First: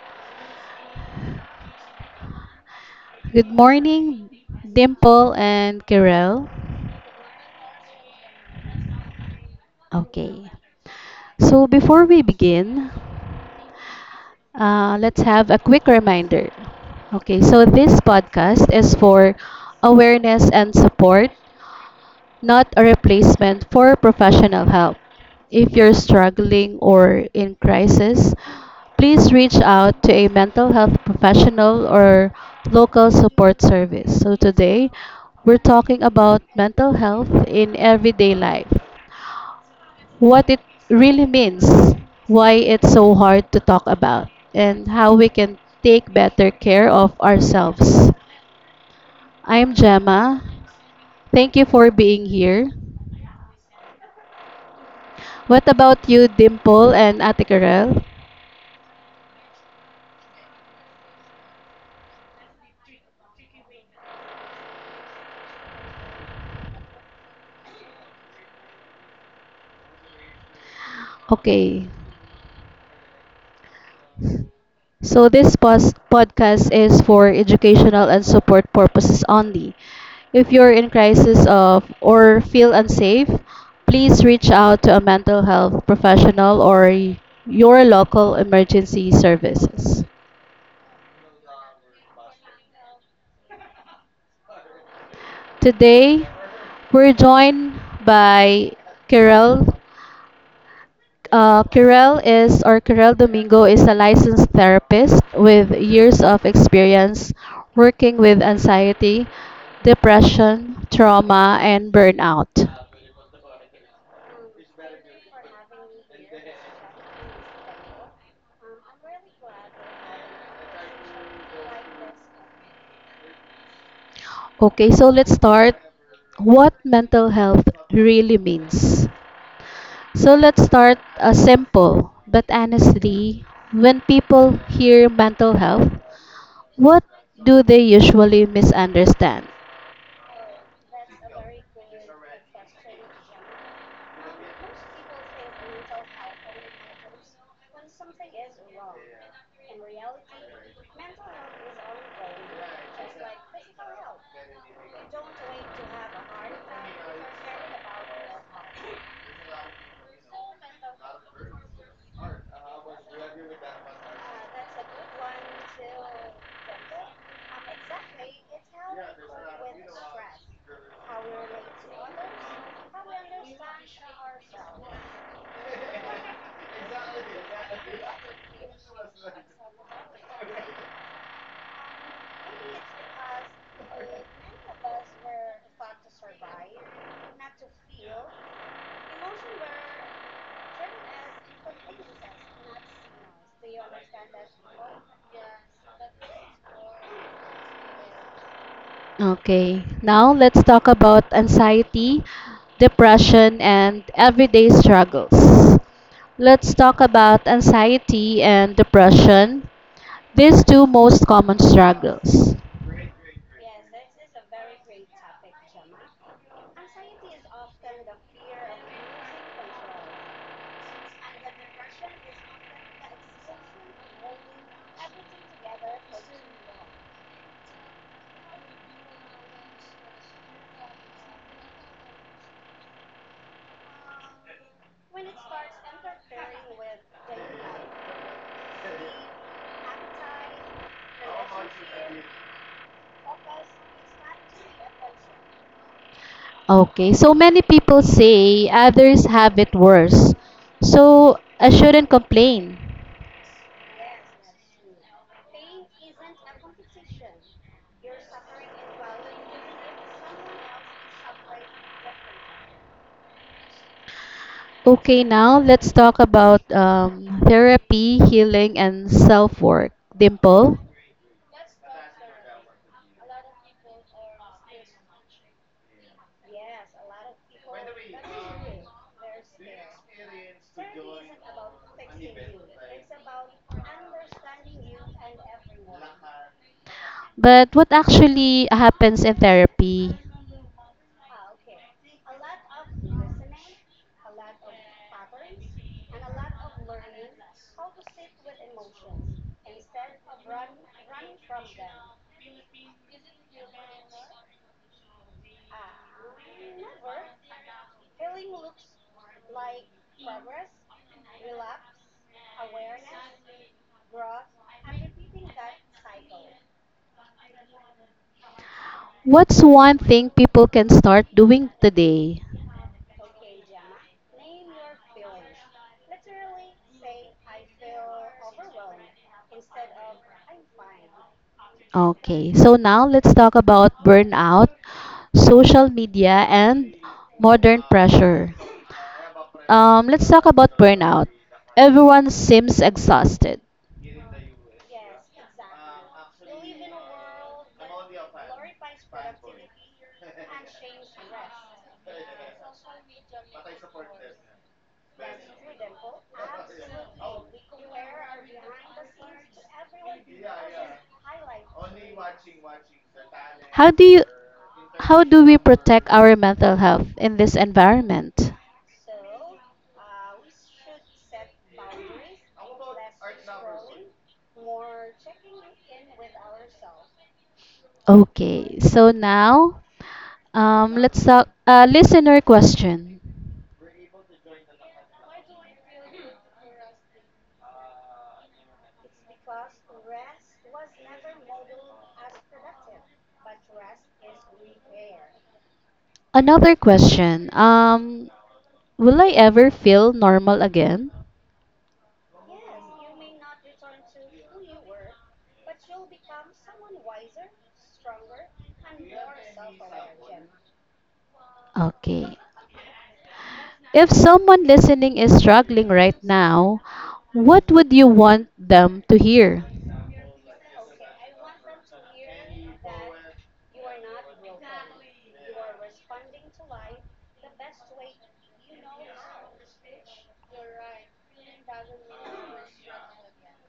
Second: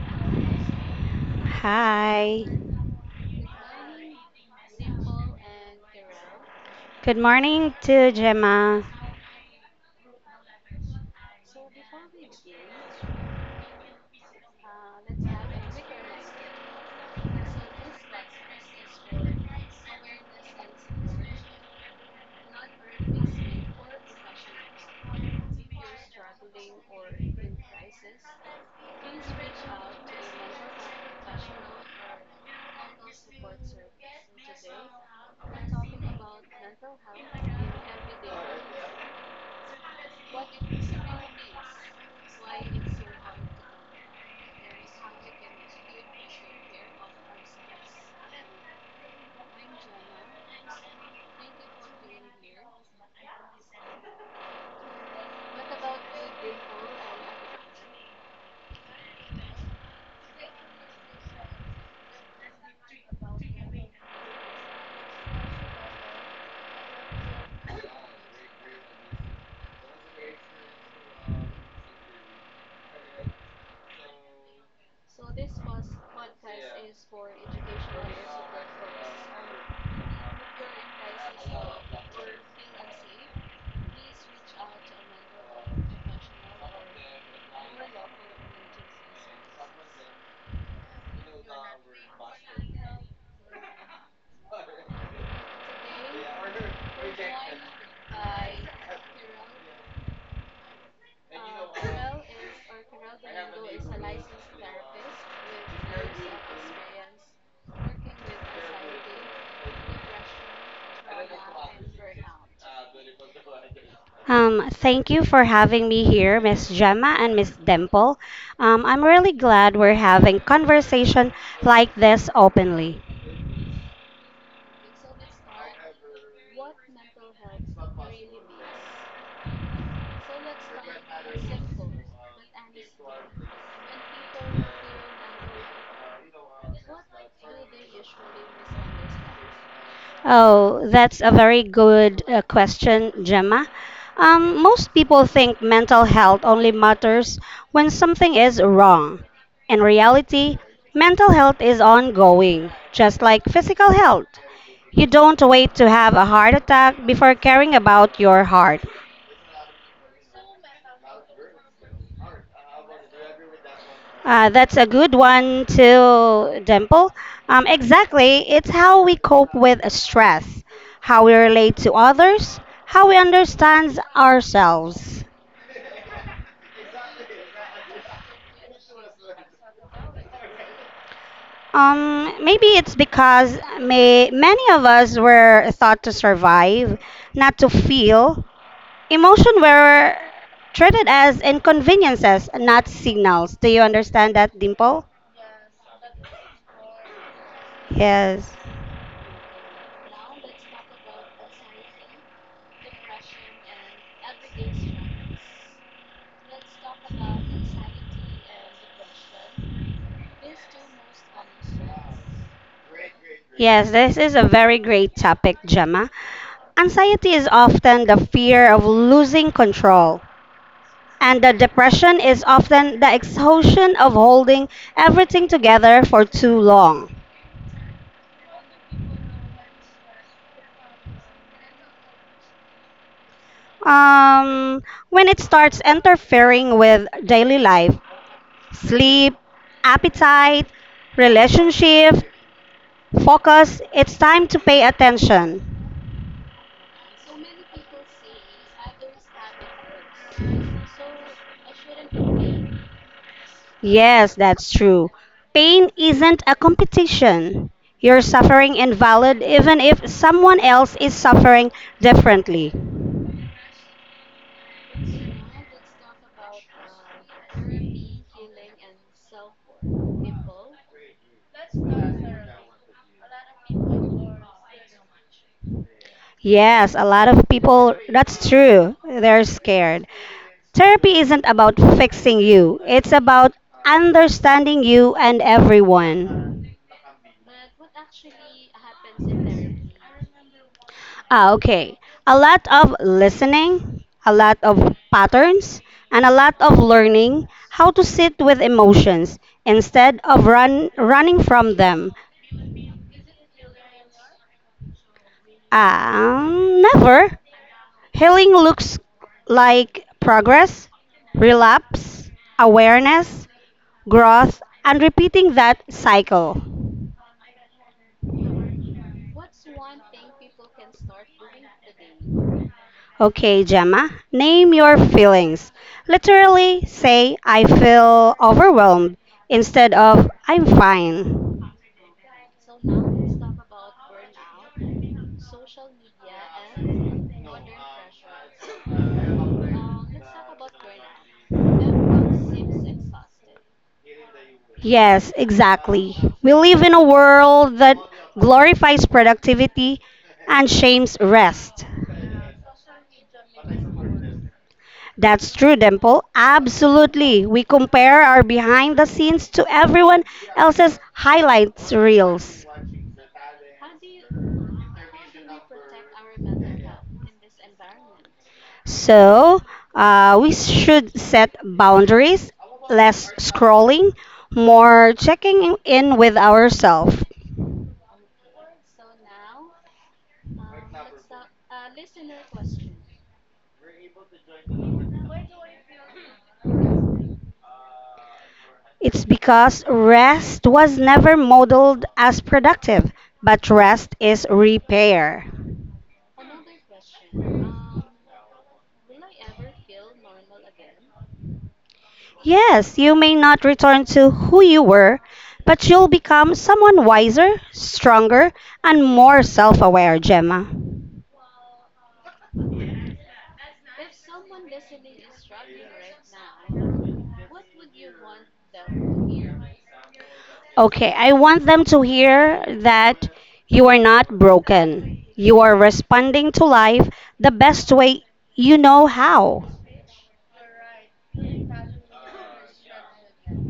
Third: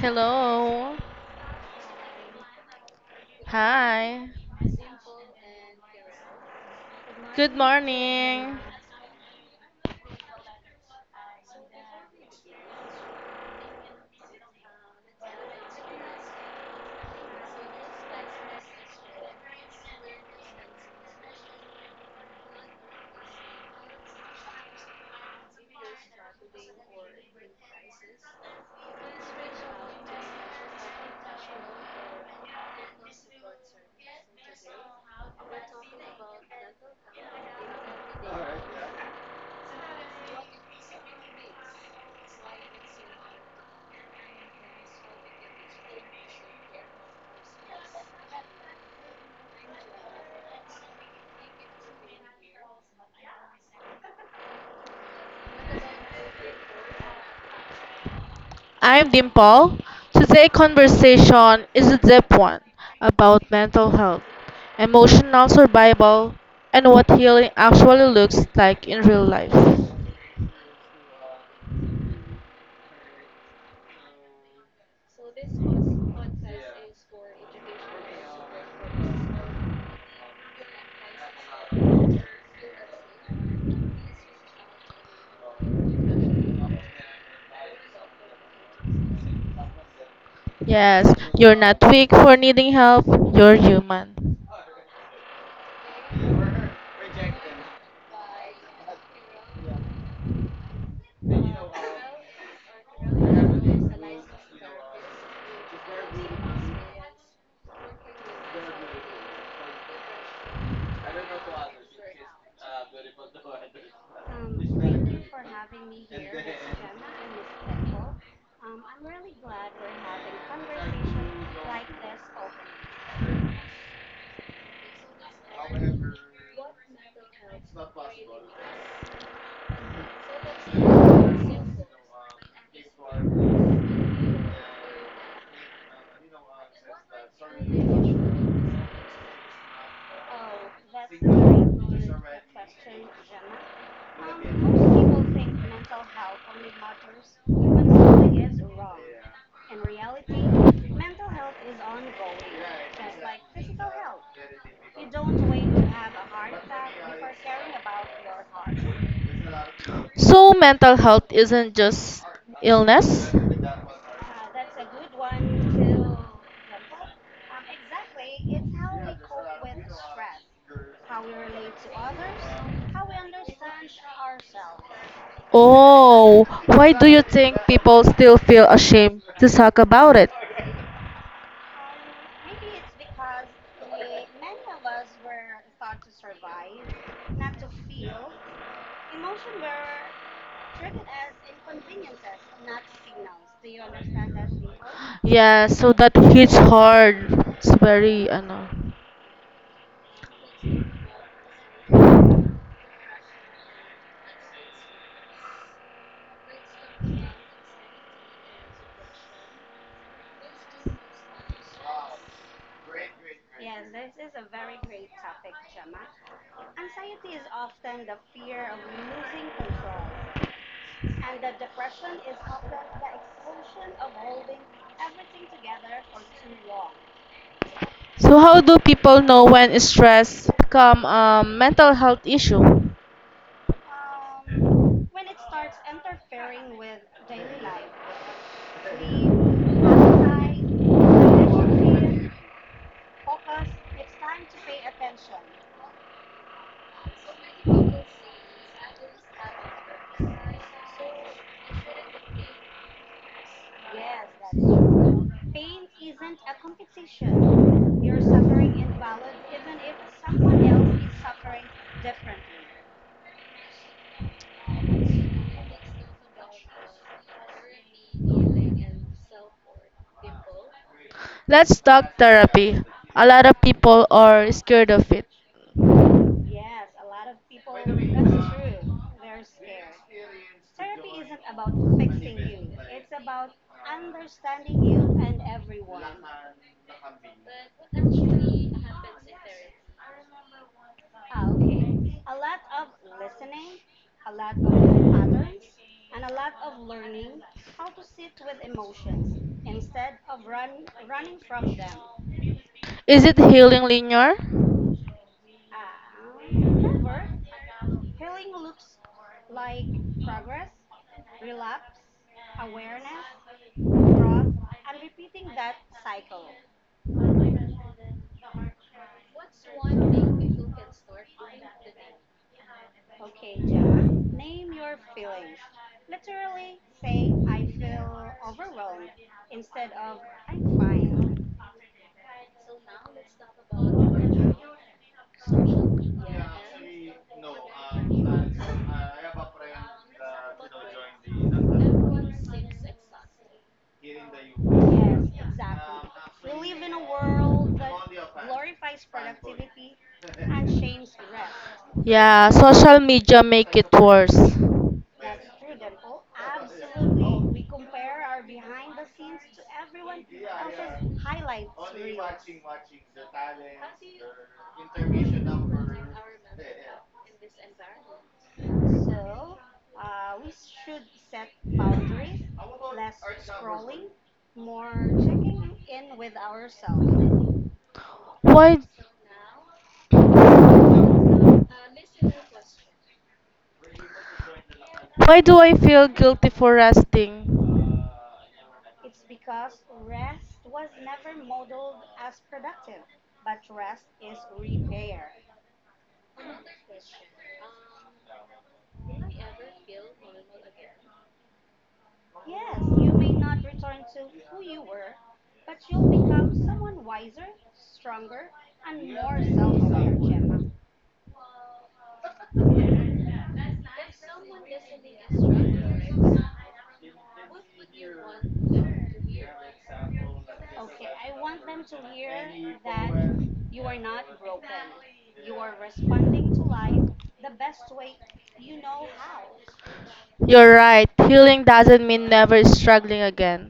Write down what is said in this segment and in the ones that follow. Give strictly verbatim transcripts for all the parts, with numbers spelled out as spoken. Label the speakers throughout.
Speaker 1: Hello.
Speaker 2: Hi.
Speaker 3: Good morning,
Speaker 1: Hi.
Speaker 3: Dimple and Kirel.
Speaker 2: Good
Speaker 1: Good
Speaker 2: morning to
Speaker 1: morning.
Speaker 2: Gemma.
Speaker 3: Okay. So before we begin, uh, let's have a quick reminder. Okay, so this podcast is for awareness and support, not a replacement for professional help. If you're struggling or in crisis, please reach out to a mental health professional or local support service. So, today we're talking about mental health in everyday life, what it really means, why it's so hard to talk about, and how we can take better care of ourselves. I'm Gemma. Thank you for being here. What about you, Dimple and Ate Karel?
Speaker 1: I'm Dimple. Today's conversation is a deep one about mental health, emotional survival, and what healing actually looks like in real life.
Speaker 3: Okay. So this pos- podcast is for educational and support purposes only. If you're in crisis of or feel unsafe, please reach out to a mental health professional or y- your local emergency services.
Speaker 1: Yes, you're not weak for needing help, you're human.
Speaker 3: Today, we're joined by Kirel. Uh, Kirel is, or Kirel Domingo is a licensed therapist with years of experience working with anxiety, depression, trauma, and burnout.
Speaker 2: Um, thank you for having me here, Miss Gemma and Miss Dimple. Um, I'm really glad we're having conversation like this openly.
Speaker 3: Okay, so let's start what mental health really means. So let's start uh, simple, but honestly, when people hear mental health, what do they usually misunderstand?
Speaker 2: Oh, that's a very good uh, question, Gemma. Um, most people think mental health only matters when something is wrong. In reality, mental health is ongoing, just like physical health. You don't wait to have a heart attack before caring about your heart.
Speaker 1: So, mental health isn't just illness?
Speaker 2: Uh, that's a good one too, Dimple. Um, exactly. It's how we cope with stress, how we relate to others, how we understand ourselves.
Speaker 1: Oh, why do you think people still feel ashamed to talk about it?
Speaker 2: Um, maybe it's because may, many of us were thought to survive, not to feel. Emotion were treated as inconveniences, not signals. Do you understand that, Dimple?
Speaker 1: Yeah, so that hits hard. It's very
Speaker 2: Yes.
Speaker 1: ano.
Speaker 3: Okay, now let's talk about anxiety, depression, and everyday struggles. Let's talk about anxiety and depression, these two most common struggles.
Speaker 2: Yes, this is a very great topic, Gemma. Anxiety is often the fear of losing control, and the depression is often the exhaustion of holding everything together for too long.
Speaker 1: So how do people know when stress become a mental health issue?
Speaker 2: Um, when it starts interfering with daily life, sleep, appetite, relationship, focus, it's time to pay attention.
Speaker 3: Okay, so many people say others have it worse, so I shouldn't complain.
Speaker 2: Yes, that's true. Pain isn't a competition. You're suffering and valid even if someone else is suffering differently.
Speaker 3: Okay, now let's talk about um, therapy, healing, and self work. Dimple?
Speaker 1: Let's talk therapy. A lot of people are scared of it.
Speaker 2: Yes, a lot of people, that's true. They're scared. Therapy isn't about fixing you, it's about understanding you and everyone.
Speaker 3: But what actually happens in therapy?
Speaker 2: Ah, okay. A lot of listening, a lot of patterns, and a lot of learning how to sit with emotions instead of run running from them.
Speaker 1: Is it healing linear?
Speaker 2: Um, never. Healing looks like progress, relapse, awareness, growth, and repeating that cycle.
Speaker 3: What's one thing people can start doing today?
Speaker 2: Okay, Gemma, name your feelings. Literally say, I feel overwhelmed instead of I'm fine.
Speaker 3: Okay, so now let's talk about burnout, social media, and modern pressure. Um, let's talk about burnout. Everyone seems exhausted.
Speaker 2: Yes, exactly. We live in a world that glorifies productivity and shames rest.
Speaker 1: Yeah, social media make it worse.
Speaker 2: That's true, Dimple. Absolutely. We compare our behind the scenes to everyone else's highlights reels.
Speaker 3: How do you, how do we protect our mental health in this environment?
Speaker 2: So, uh, we should set boundaries, less scrolling, more checking in with ourselves.
Speaker 1: Why
Speaker 3: Okay, so now um, let's talk uh, listener question.
Speaker 1: why do I feel guilty for resting?
Speaker 2: It's because rest was never modeled as productive, but rest is repair.
Speaker 3: Another question. Um, will I ever feel normal again?
Speaker 2: Yes, you may not return to who you were, but you'll become someone wiser, stronger, and more self aware, Gemma.
Speaker 3: Okay. If someone listening is struggling right now, what would you want them to hear?
Speaker 2: Okay, I want them to hear that you are not broken. You are responding to life the best way you know how.
Speaker 1: You're right. Healing doesn't mean never struggling again.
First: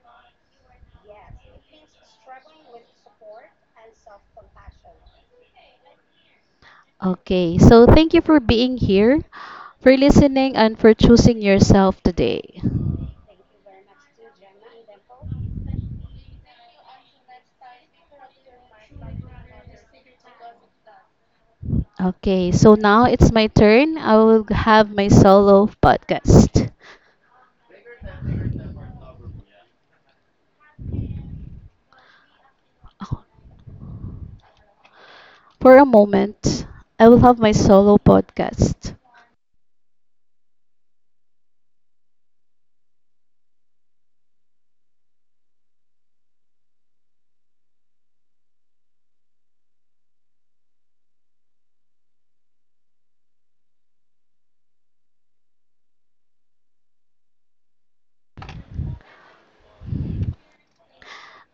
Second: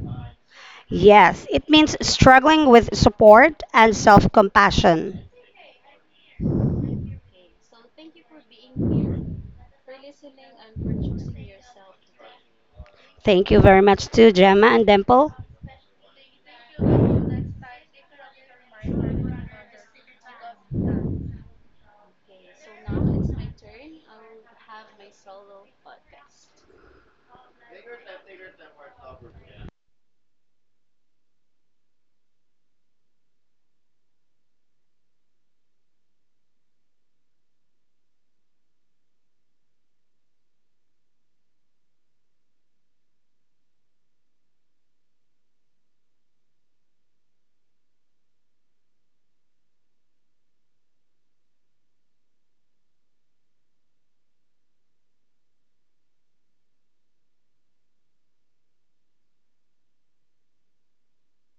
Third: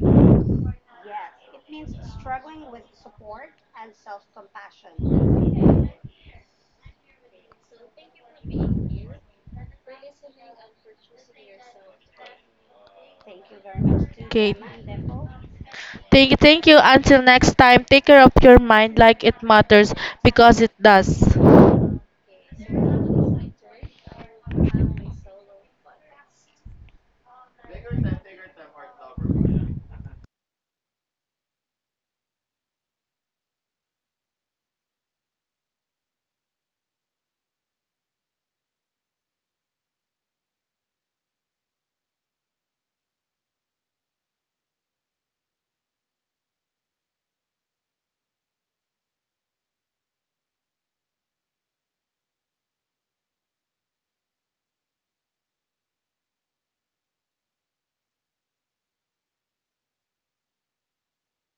Speaker 2: Yes, it means struggling with support and self compassion.
Speaker 3: Okay, so thank you for being here, for listening, and for choosing yourself today.
Speaker 2: Thank you very much to
Speaker 1: Kate.
Speaker 2: Gemma and Dimple.
Speaker 1: Thank, you, thank you. Until next time, take care of your mind like it matters because it does.
Speaker 3: Okay, so now it's my turn. I will have my solo podcast. For a moment, I will have my solo podcast.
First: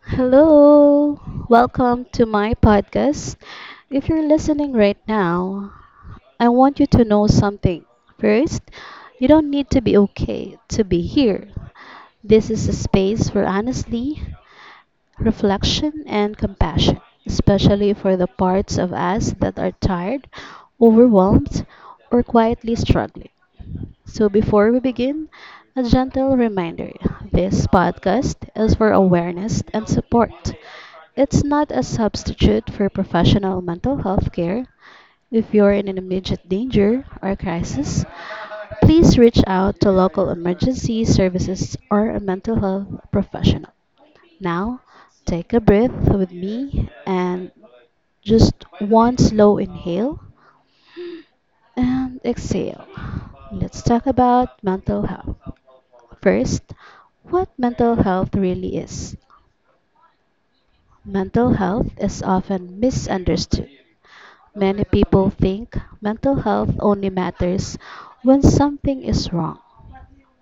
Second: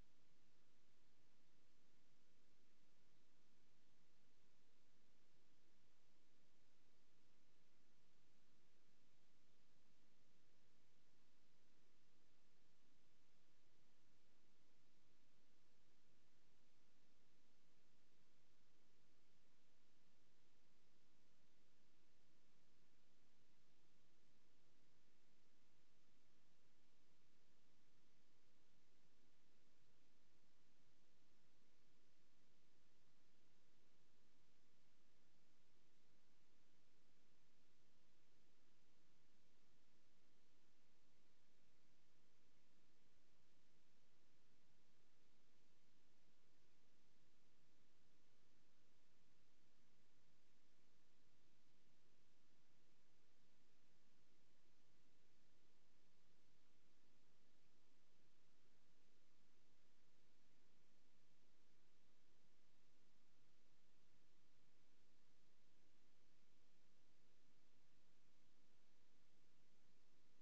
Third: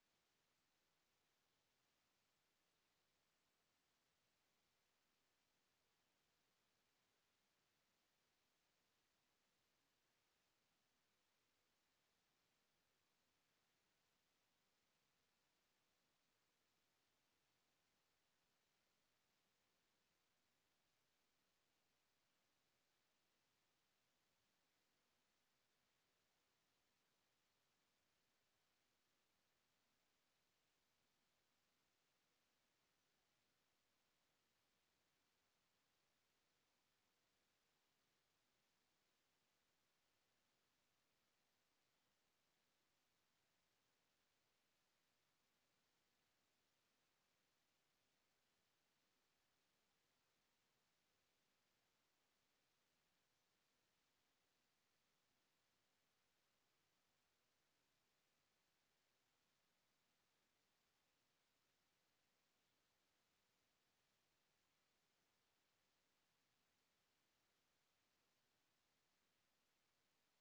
Speaker 3: Hello, welcome to my podcast. If you're listening right now, I want you to know something. First, you don't need to be okay to be here. This is a space for honesty, reflection, and compassion, especially for the parts of us that are tired, overwhelmed, or quietly struggling. So before we begin, a gentle reminder: this podcast is for awareness and support. It's not a substitute for professional mental health care. If you're in an immediate danger or crisis, please reach out to local emergency services or a mental health professional. Now, take a breath with me and just one slow inhale and exhale. Let's talk about mental health. First, what mental health really is. Mental health is often misunderstood. Many people think mental health only matters when something is wrong.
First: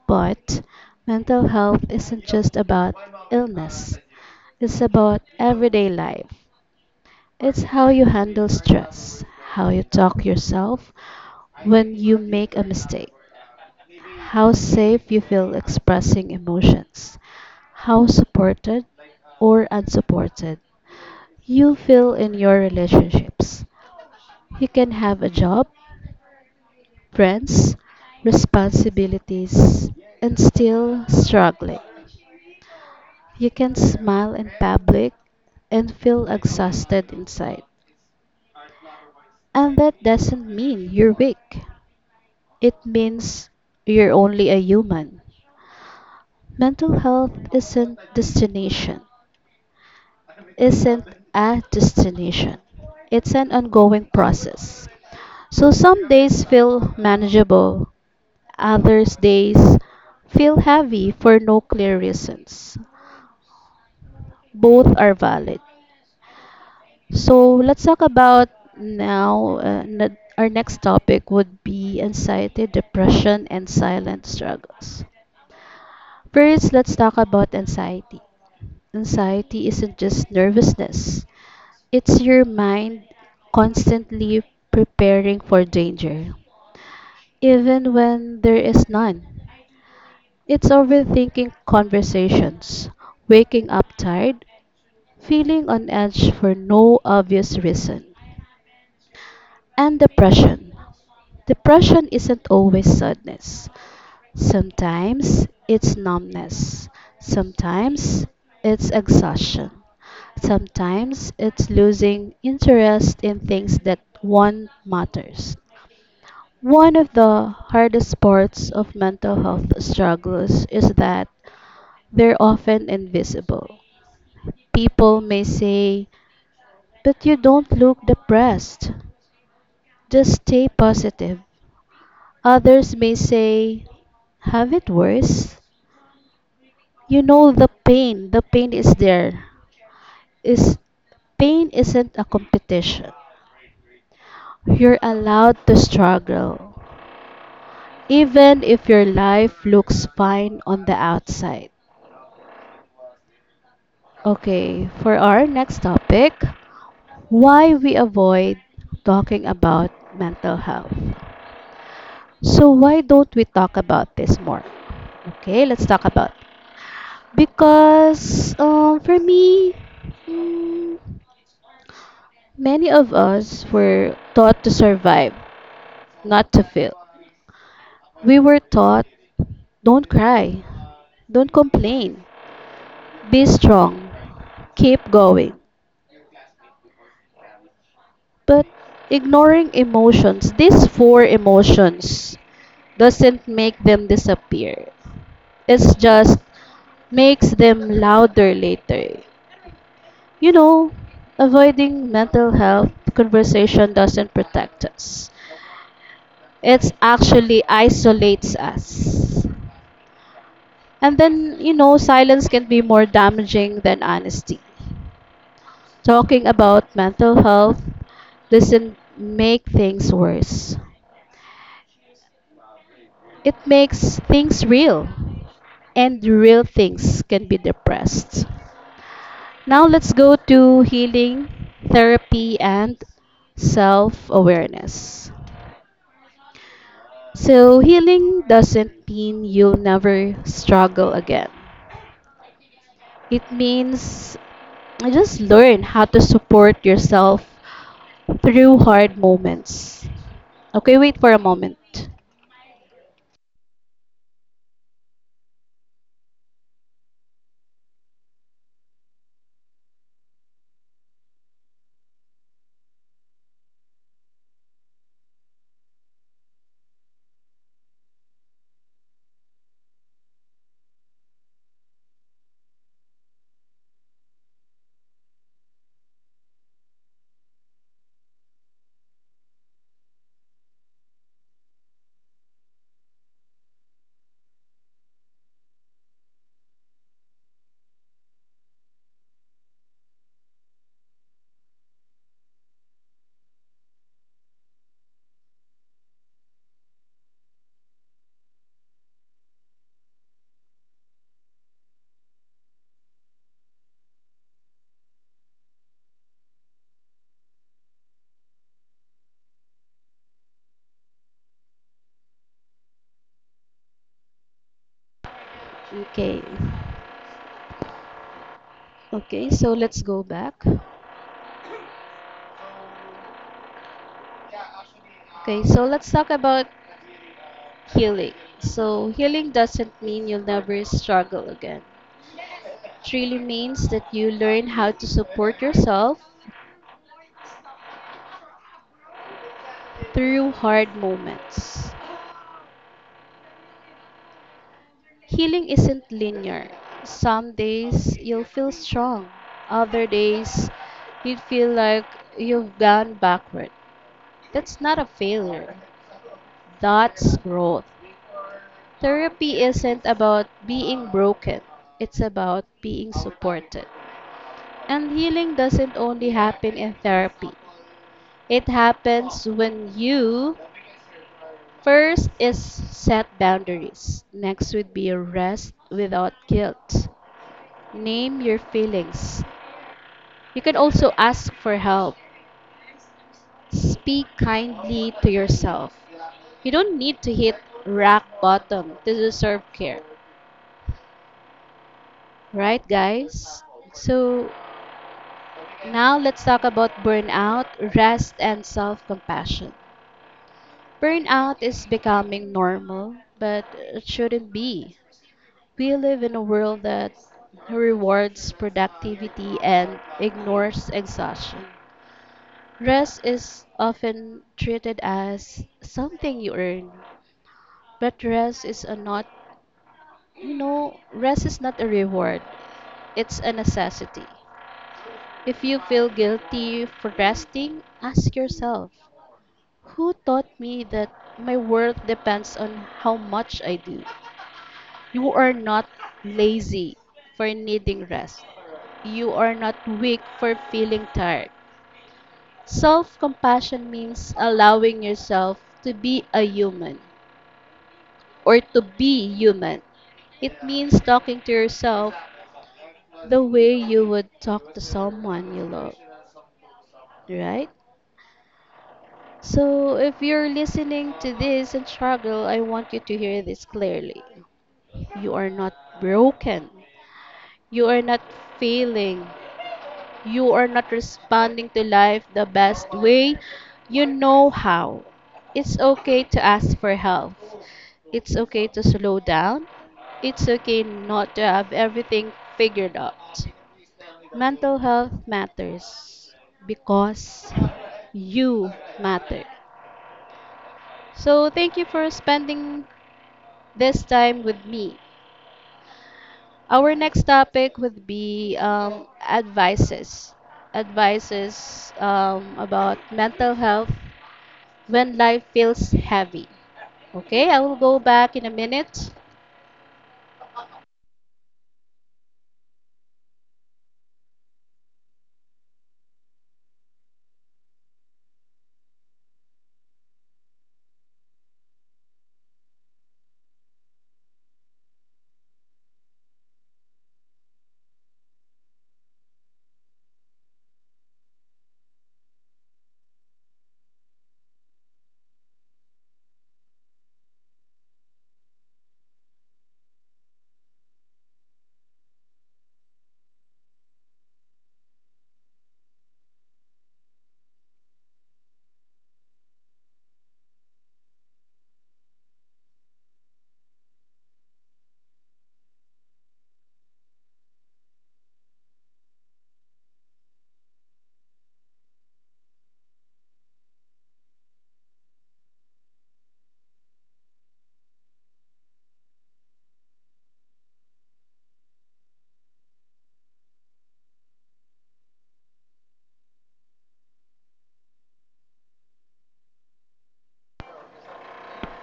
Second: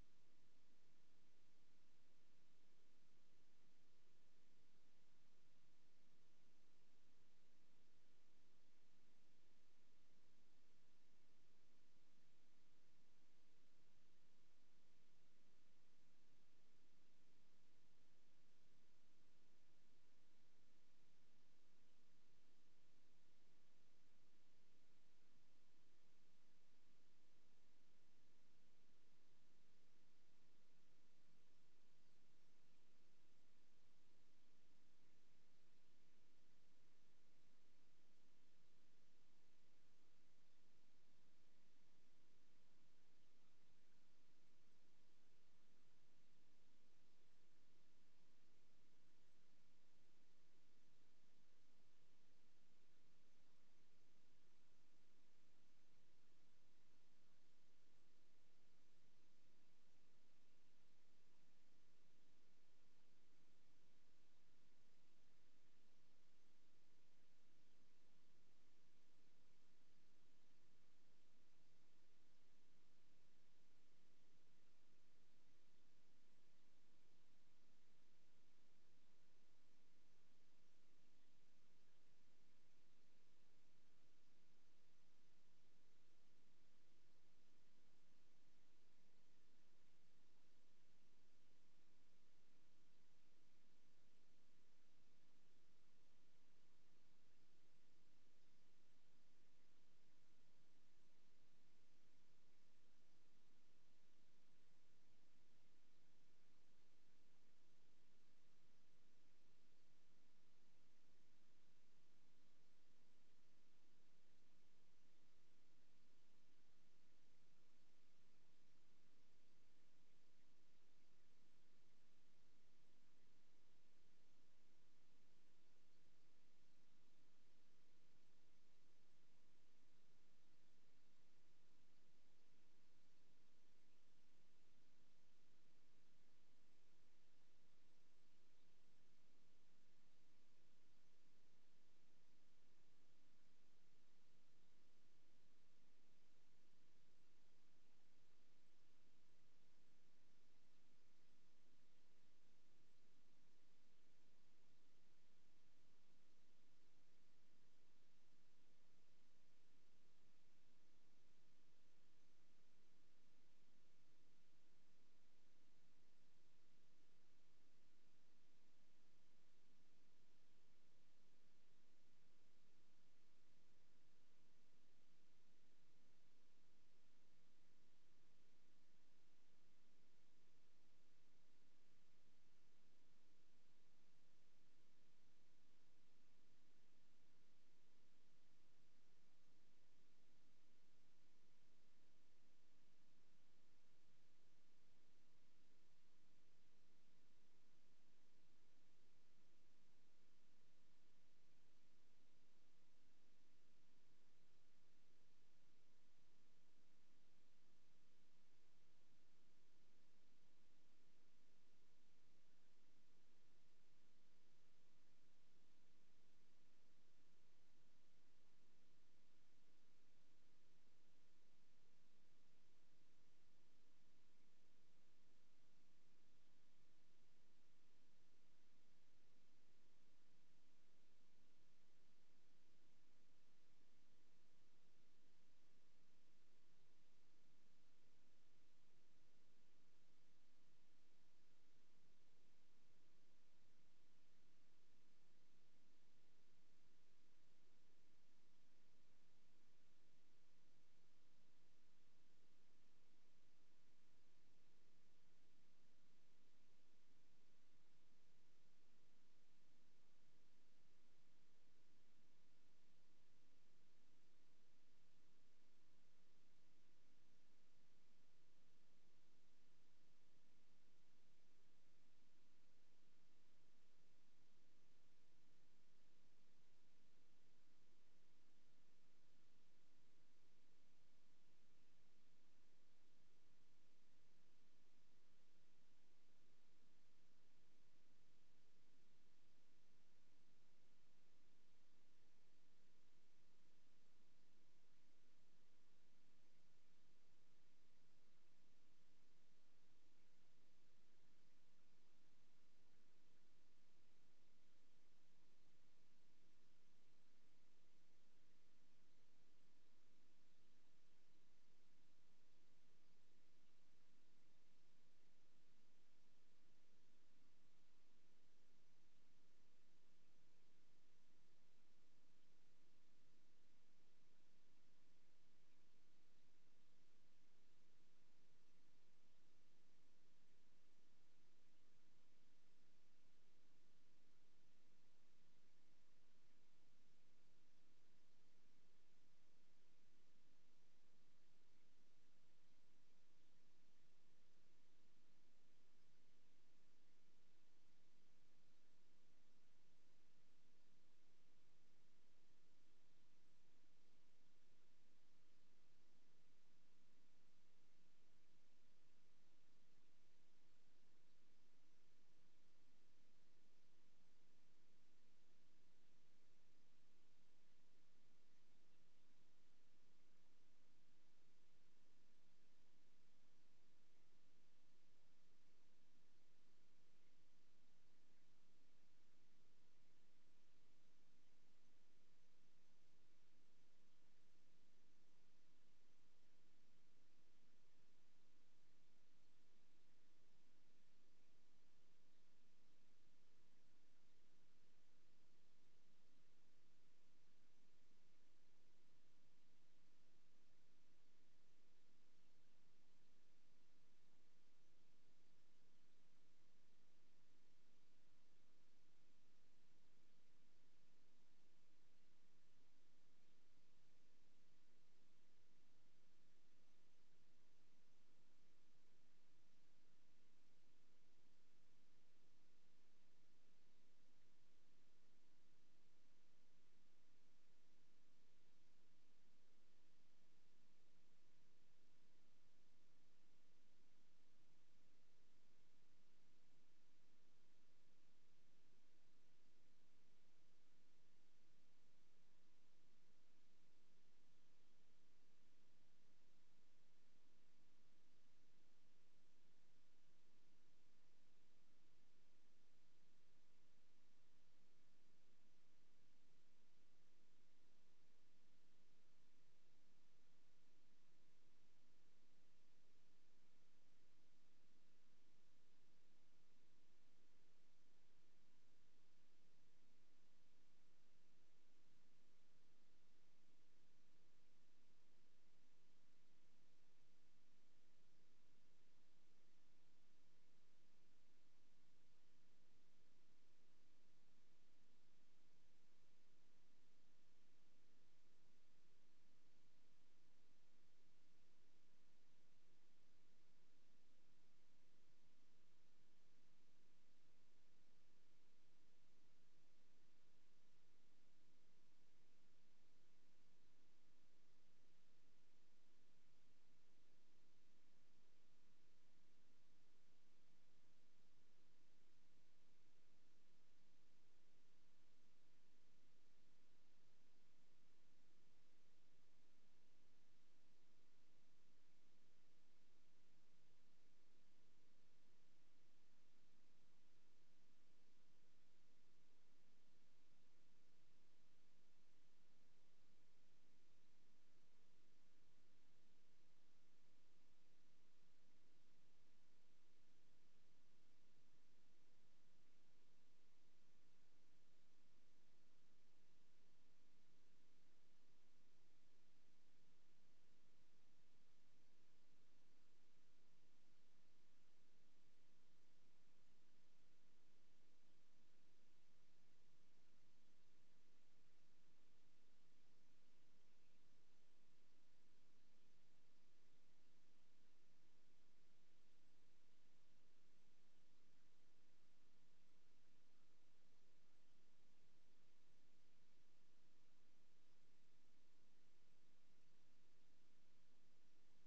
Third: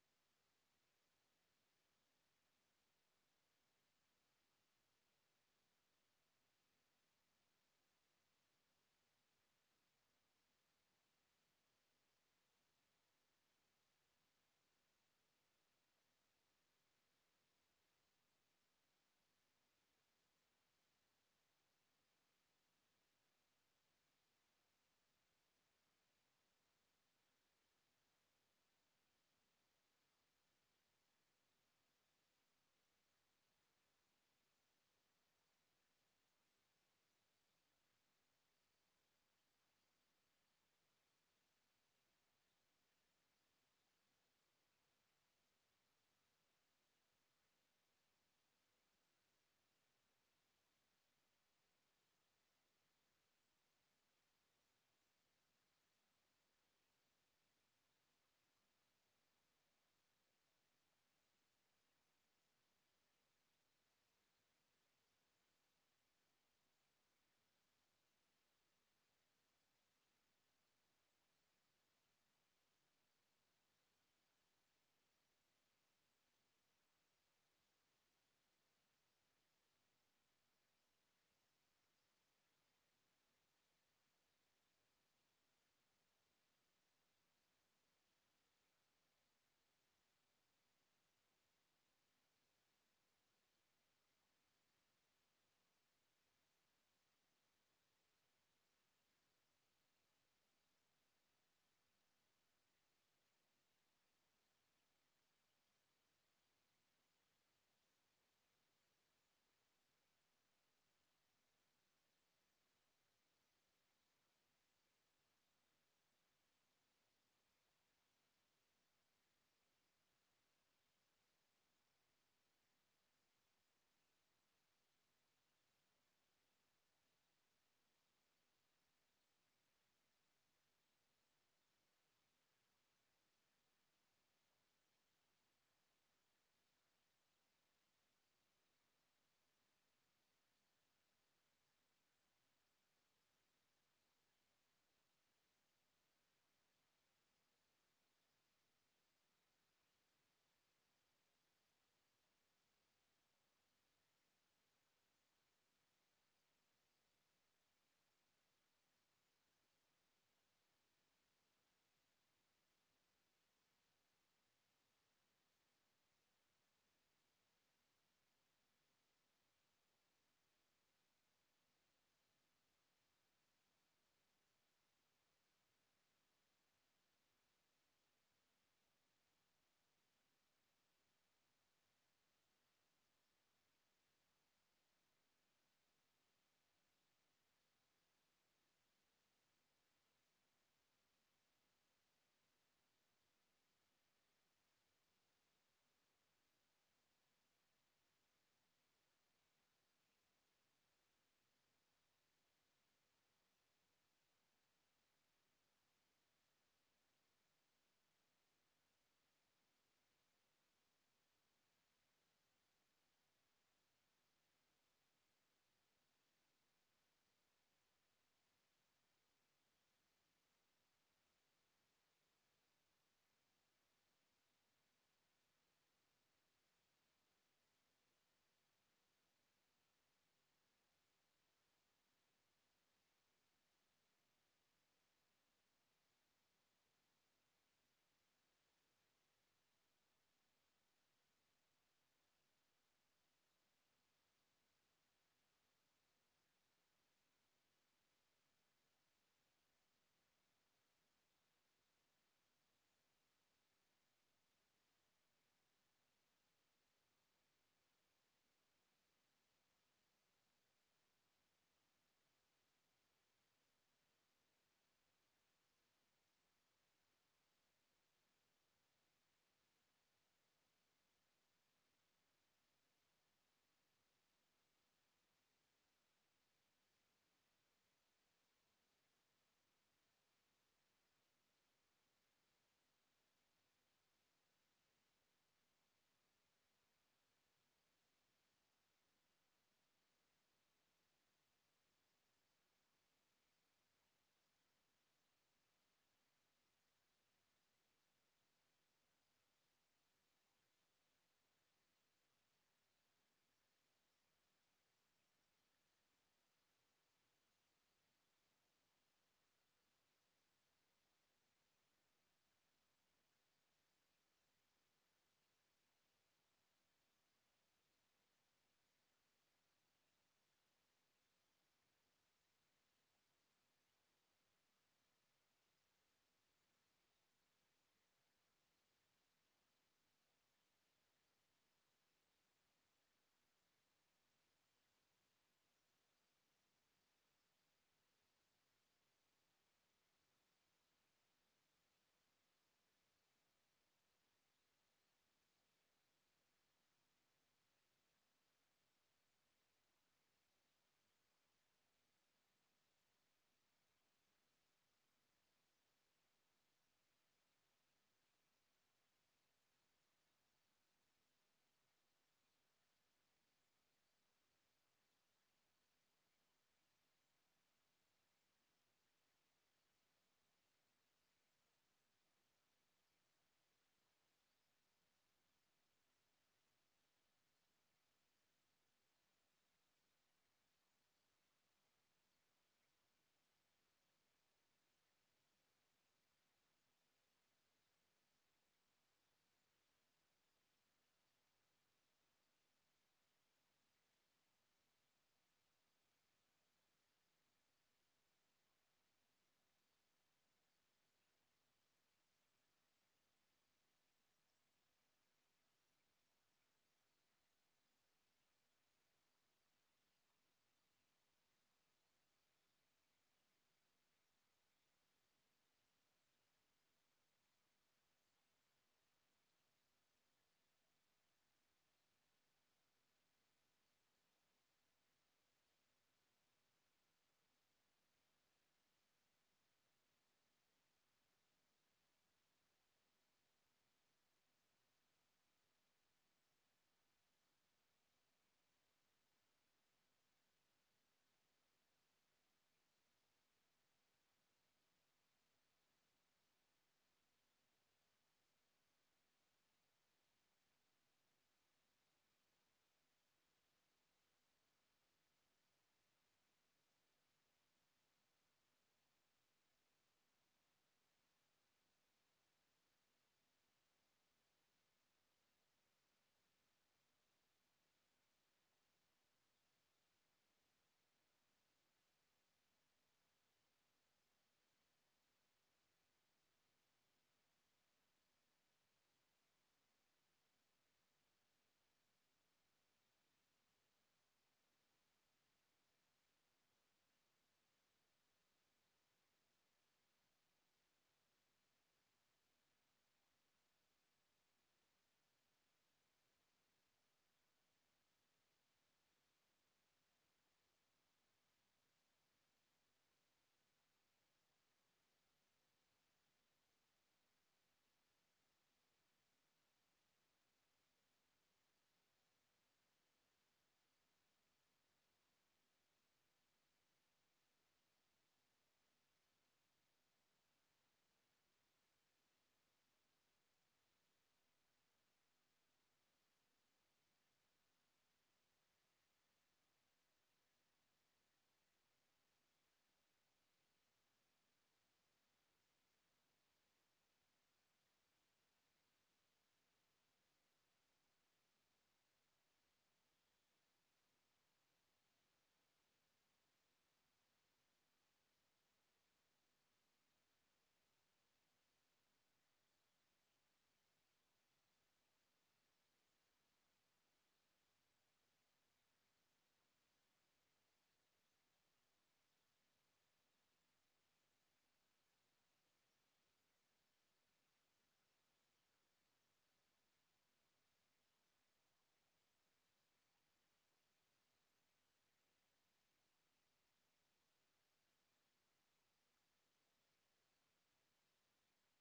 Speaker 3: But mental health isn't just about illness, it's about everyday life. It's how you handle stress, how you talk yourself when you make a mistake, how safe you feel expressing emotions, how supported or unsupported you feel in your relationships. You can have a job, friends, responsibilities, and still struggling. You can smile in public and feel exhausted inside. And that doesn't mean you're weak. It means you're only a human. Mental health isn't destination. isn't a destination, it's an ongoing process. So some days feel manageable, others days feel heavy for no clear reasons. Both are valid. So let's talk about now. Uh, n- our next topic would be anxiety, depression, and silent struggles. First, let's talk about anxiety. Anxiety isn't just nervousness. It's your mind constantly preparing for danger, even when there is none. It's overthinking conversations, waking up tired, feeling on edge for no obvious reason, and depression. Depression isn't always sadness. Sometimes it's numbness. Sometimes it's exhaustion. Sometimes it's losing interest in things that one matters. One of the hardest parts of mental health struggles is that they're often invisible. People may say, but you don't look depressed. Just stay positive. Others may say, have it worse. You know the pain, the pain is there. Is Pain isn't a competition. You're allowed to struggle even if your life looks fine on the outside. Okay, for our next topic, why we avoid talking about mental health. So why don't we talk about this more? Okay, let's talk about. Because um, for me, mm, many of us were taught to survive, not to feel. We were taught don't cry, don't complain, be strong, keep going. But ignoring emotions, these four emotions, doesn't make them disappear. It's just makes them louder later. You know, avoiding mental health conversation doesn't protect us. It's actually isolates us. And then, you know, silence can be more damaging than honesty. Talking about mental health doesn't make things worse. It makes things real, and real things can be depressed. Now let's go to healing, therapy, and self awareness. So, healing doesn't mean you'll never struggle again. It means just learn how to support yourself through hard moments. Okay, wait for a moment. Okay. Okay, so let's go back. Okay, so let's talk about healing. So, healing doesn't mean you'll never struggle again. It really means that you learn how to support yourself through hard moments. Healing isn't linear. Some days you'll feel strong, other days you'd feel like you've gone backward. That's not a failure, that's growth. Therapy isn't about being broken, it's about being supported. And healing doesn't only happen in therapy, it happens when you first is set boundaries. Next would be rest without guilt. Name your feelings. You can also ask for help. Speak kindly to yourself. You don't need to hit rock bottom to deserve care. Right, guys? So, now let's talk about burnout, rest, and self compassion. Burnout is becoming normal, but it shouldn't be. We live in a world that rewards productivity and ignores exhaustion. Rest is often treated as something you earn. But rest is a not, You know, rest is not a reward, it's a necessity. If you feel guilty for resting, ask yourself, who taught me that my worth depends on how much I do? You are not lazy for needing rest. You are not weak for feeling tired. Self compassion means allowing yourself to be a human, or to be human. It means talking to yourself the way you would talk to someone you love, right? So, if you're listening to this and struggle, I want you to hear this clearly. You are not broken. You are not failing. You are not responding to life the best way you know how. It's okay to ask for help. It's okay to slow down. It's okay not to have everything figured out. Mental health matters because you matter. So, thank you for spending this time with me. Our next topic would be um, advices. Advices um, about mental health when life feels heavy. Okay, I will go back in a minute.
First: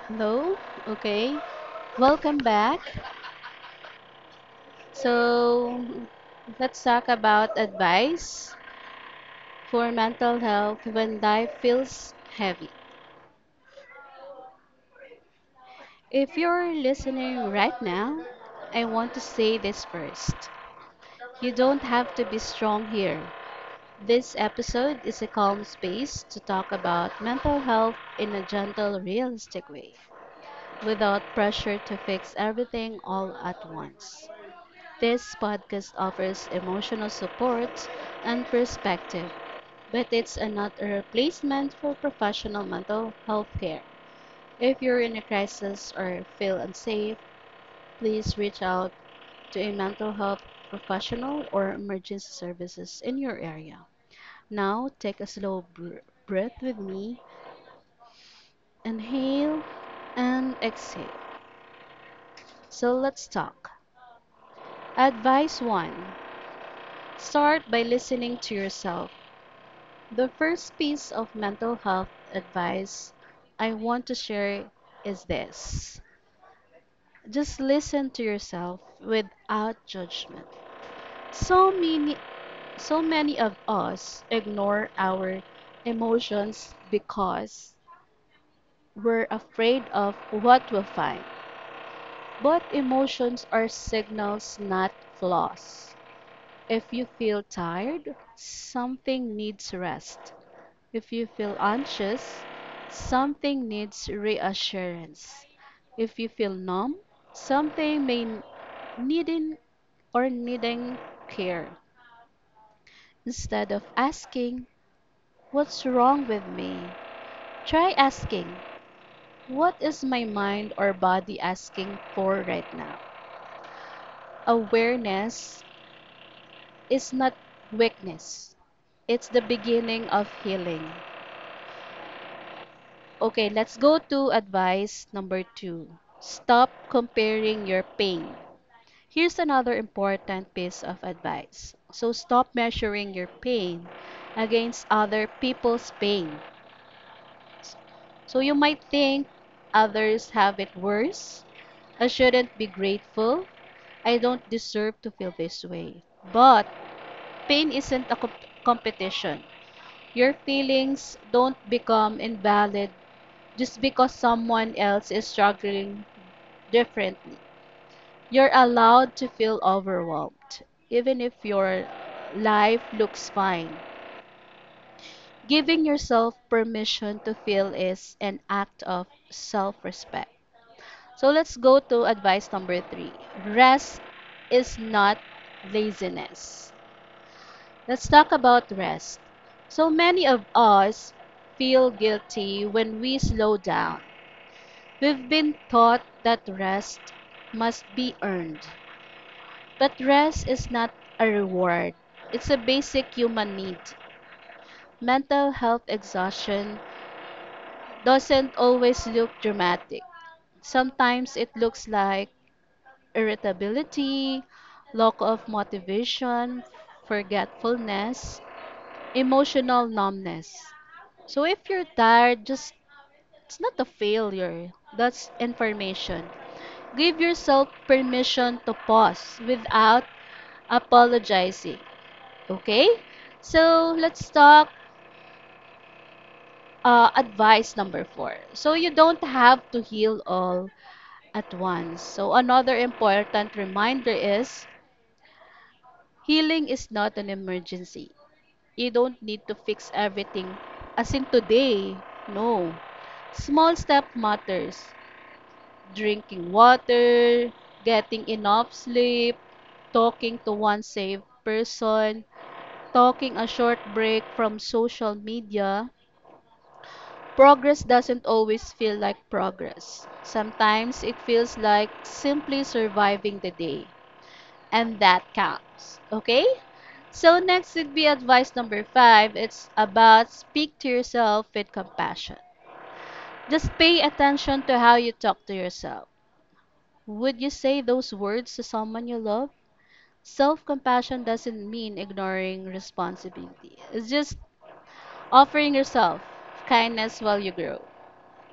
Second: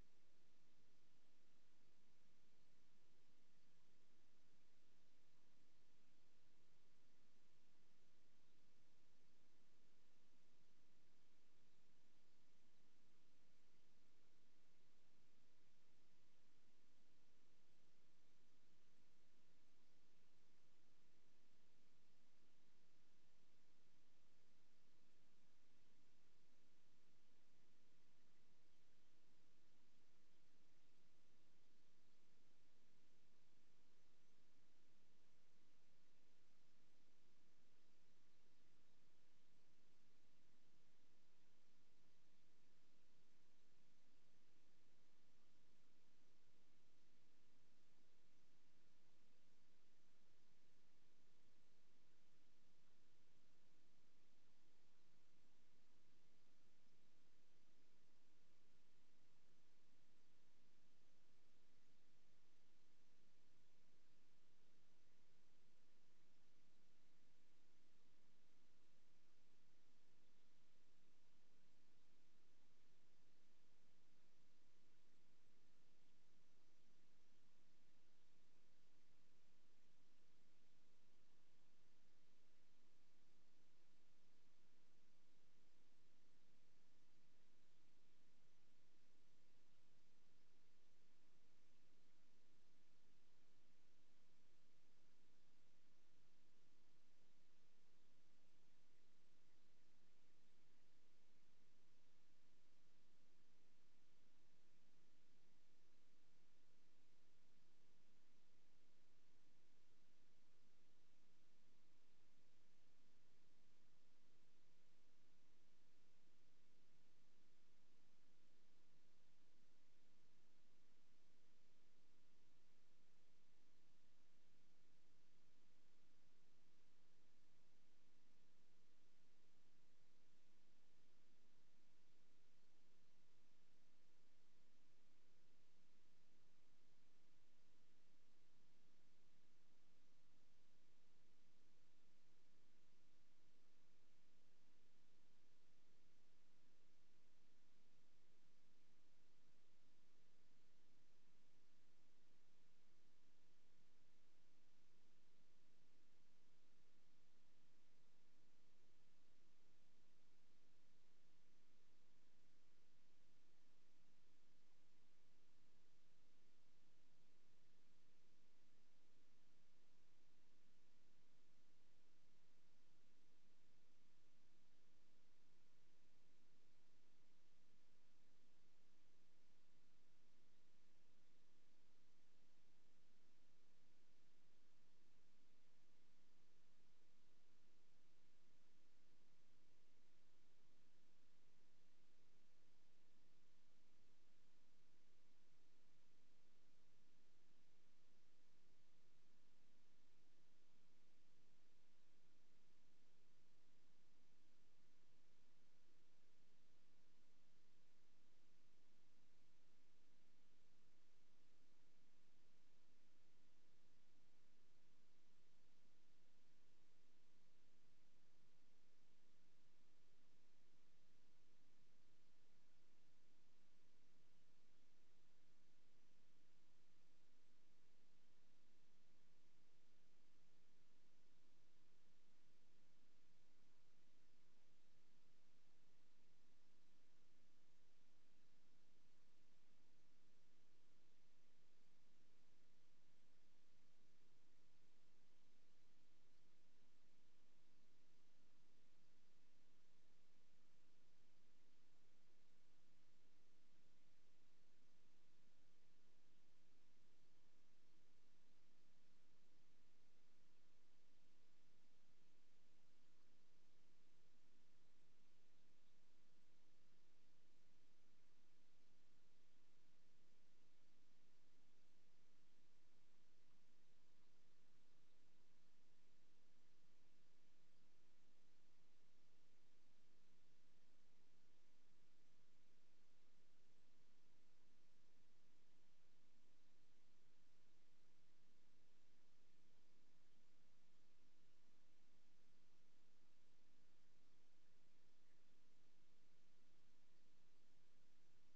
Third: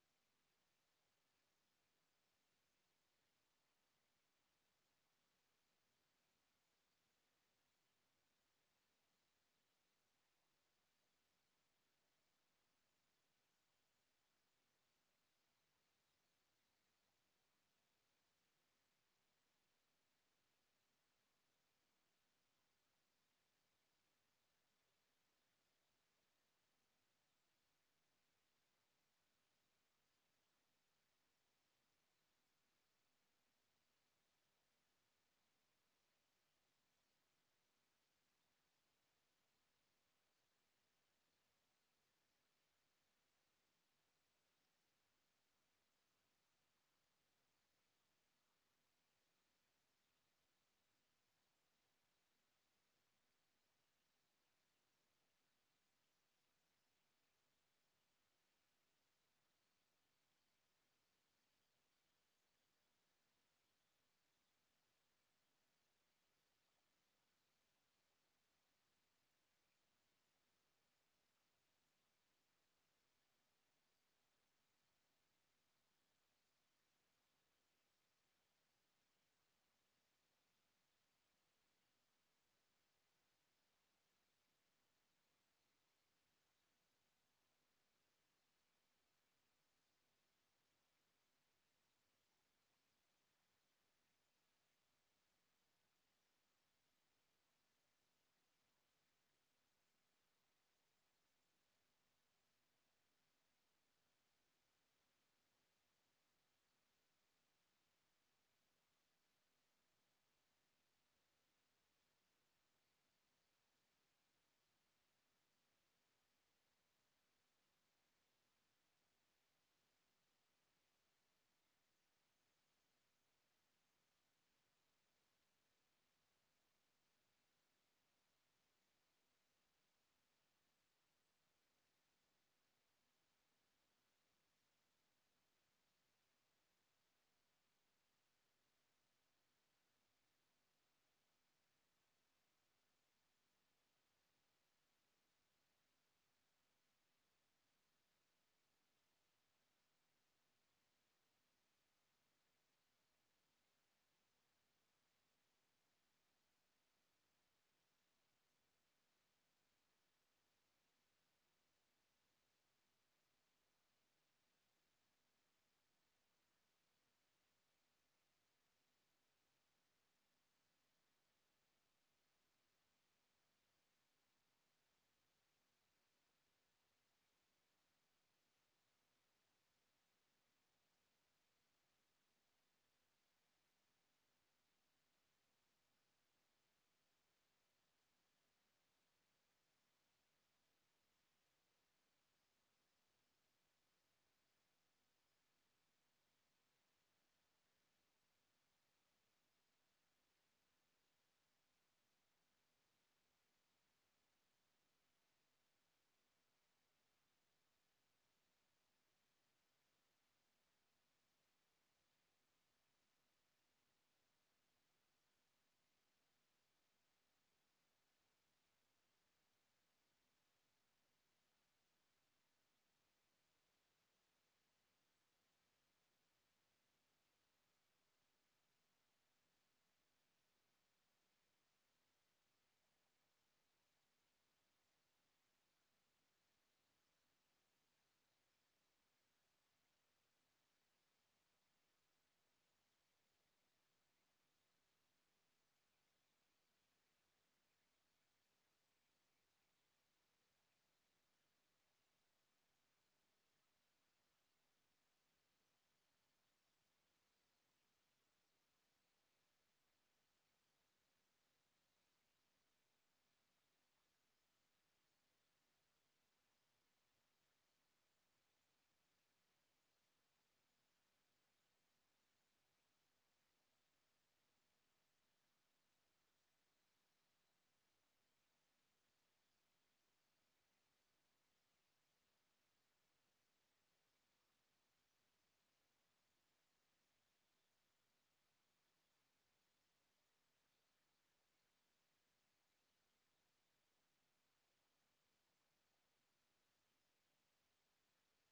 Speaker 3: Hello. Okay. Welcome back. So, let's talk about advice for mental health when life feels heavy. If you're listening right now, I want to say this first. You don't have to be strong here. This episode is a calm space to talk about mental health in a gentle, realistic way, without pressure to fix everything all at once. This podcast offers emotional support and perspective, but it's not a replacement for professional mental health care. If you're in a crisis or feel unsafe, please reach out to a mental health professional or emergency services in your area. Now, take a slow br- breath with me. Inhale and exhale. So, let's talk. Advice one: start by listening to yourself. The first piece of mental health advice I want to share is this: just listen to yourself without judgment. So many, so many of us ignore our emotions because we're afraid of what we'll find. But emotions are signals, not flaws. If you feel tired, something needs rest. If you feel anxious, something needs reassurance. If you feel numb, something may needing or needing care. Instead of asking, what's wrong with me? Try asking, what is my mind or body asking for right now? Awareness is not weakness, it's the beginning of healing. Okay, let's go to advice number two: stop comparing your pain. Here's another important piece of advice. So, stop measuring your pain against other people's pain. So you might think others have it worse. I shouldn't be grateful. I don't deserve to feel this way. But pain isn't a comp- competition. Your feelings don't become invalid just because someone else is struggling differently. You're allowed to feel overwhelmed, even if your life looks fine. Giving yourself permission to feel is an act of self respect. So let's go to advice number three. Rest is not laziness. Let's talk about rest. So many of us feel guilty when we slow down. We've been taught that rest must be earned. But rest is not a reward, it's a basic human need. Mental health exhaustion doesn't always look dramatic. Sometimes it looks like irritability, lack of motivation, forgetfulness, emotional numbness. So if you're tired, just it's not a failure. That's information. Give yourself permission to pause without apologizing. Okay? So let's talk uh, advice number four. So you don't have to heal all at once. So another important reminder is healing is not an emergency. You don't need to fix everything, as in today. No. Small step matters. Drinking water, getting enough sleep, talking to one safe person, talking a short break from social media. Progress doesn't always feel like progress. Sometimes it feels like simply surviving the day. And that counts. Okay? So next would be advice number five. It's about speak to yourself with compassion. Just pay attention to how you talk to yourself. Would you say those words to someone you love? Self compassion doesn't mean ignoring responsibility, it's just offering yourself kindness while you grow.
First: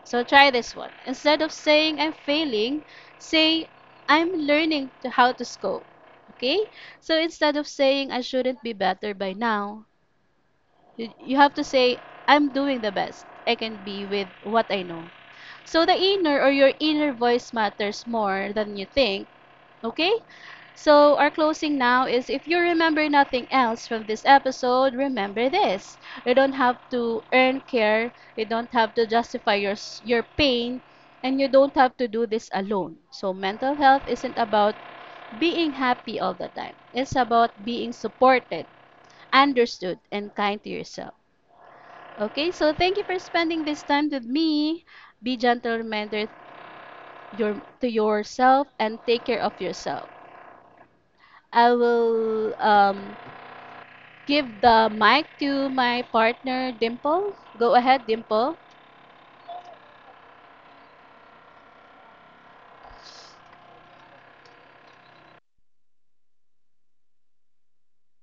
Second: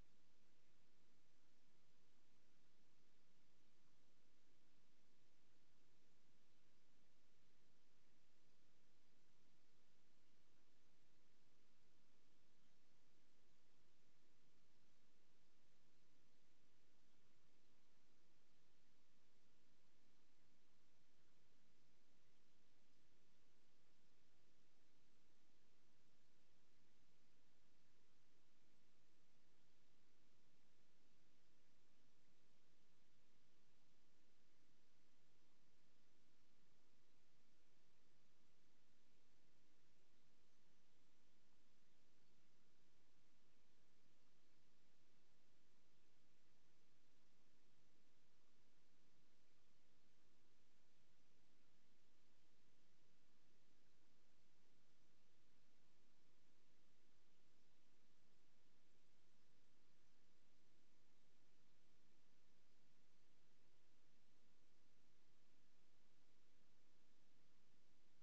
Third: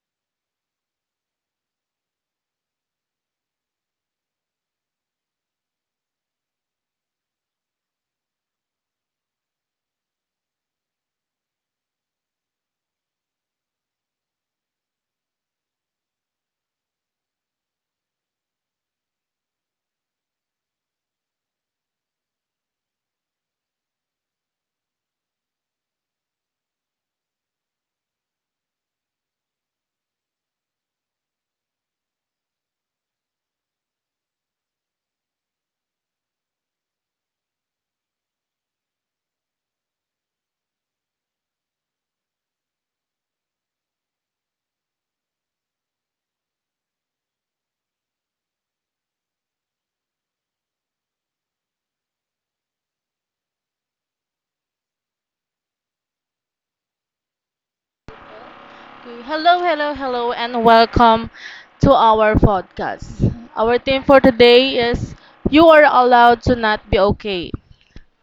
Speaker 3: So try this one. Instead of saying I'm failing, say I'm learning to how to cope. Okay? So instead of saying I shouldn't be better by now, You, you have to say, I'm doing the best I can be with what I know. So the inner or your inner voice matters more than you think. Okay? So our closing now is if you remember nothing else from this episode, remember this. You don't have to earn care, you don't have to justify your your pain, and you don't have to do this alone. So mental health isn't about being happy all the time. It's about being supported, understood, and kind to yourself. Okay, so thank you for spending this time with me. Be gentle reminder your to yourself and take care of yourself. I will um, give the mic to my partner Dimple. Go ahead, Dimple.
Speaker 1: Hello, hello, hello, and welcome to our podcast. Our theme for today is "You Are Allowed to Not Be Okay."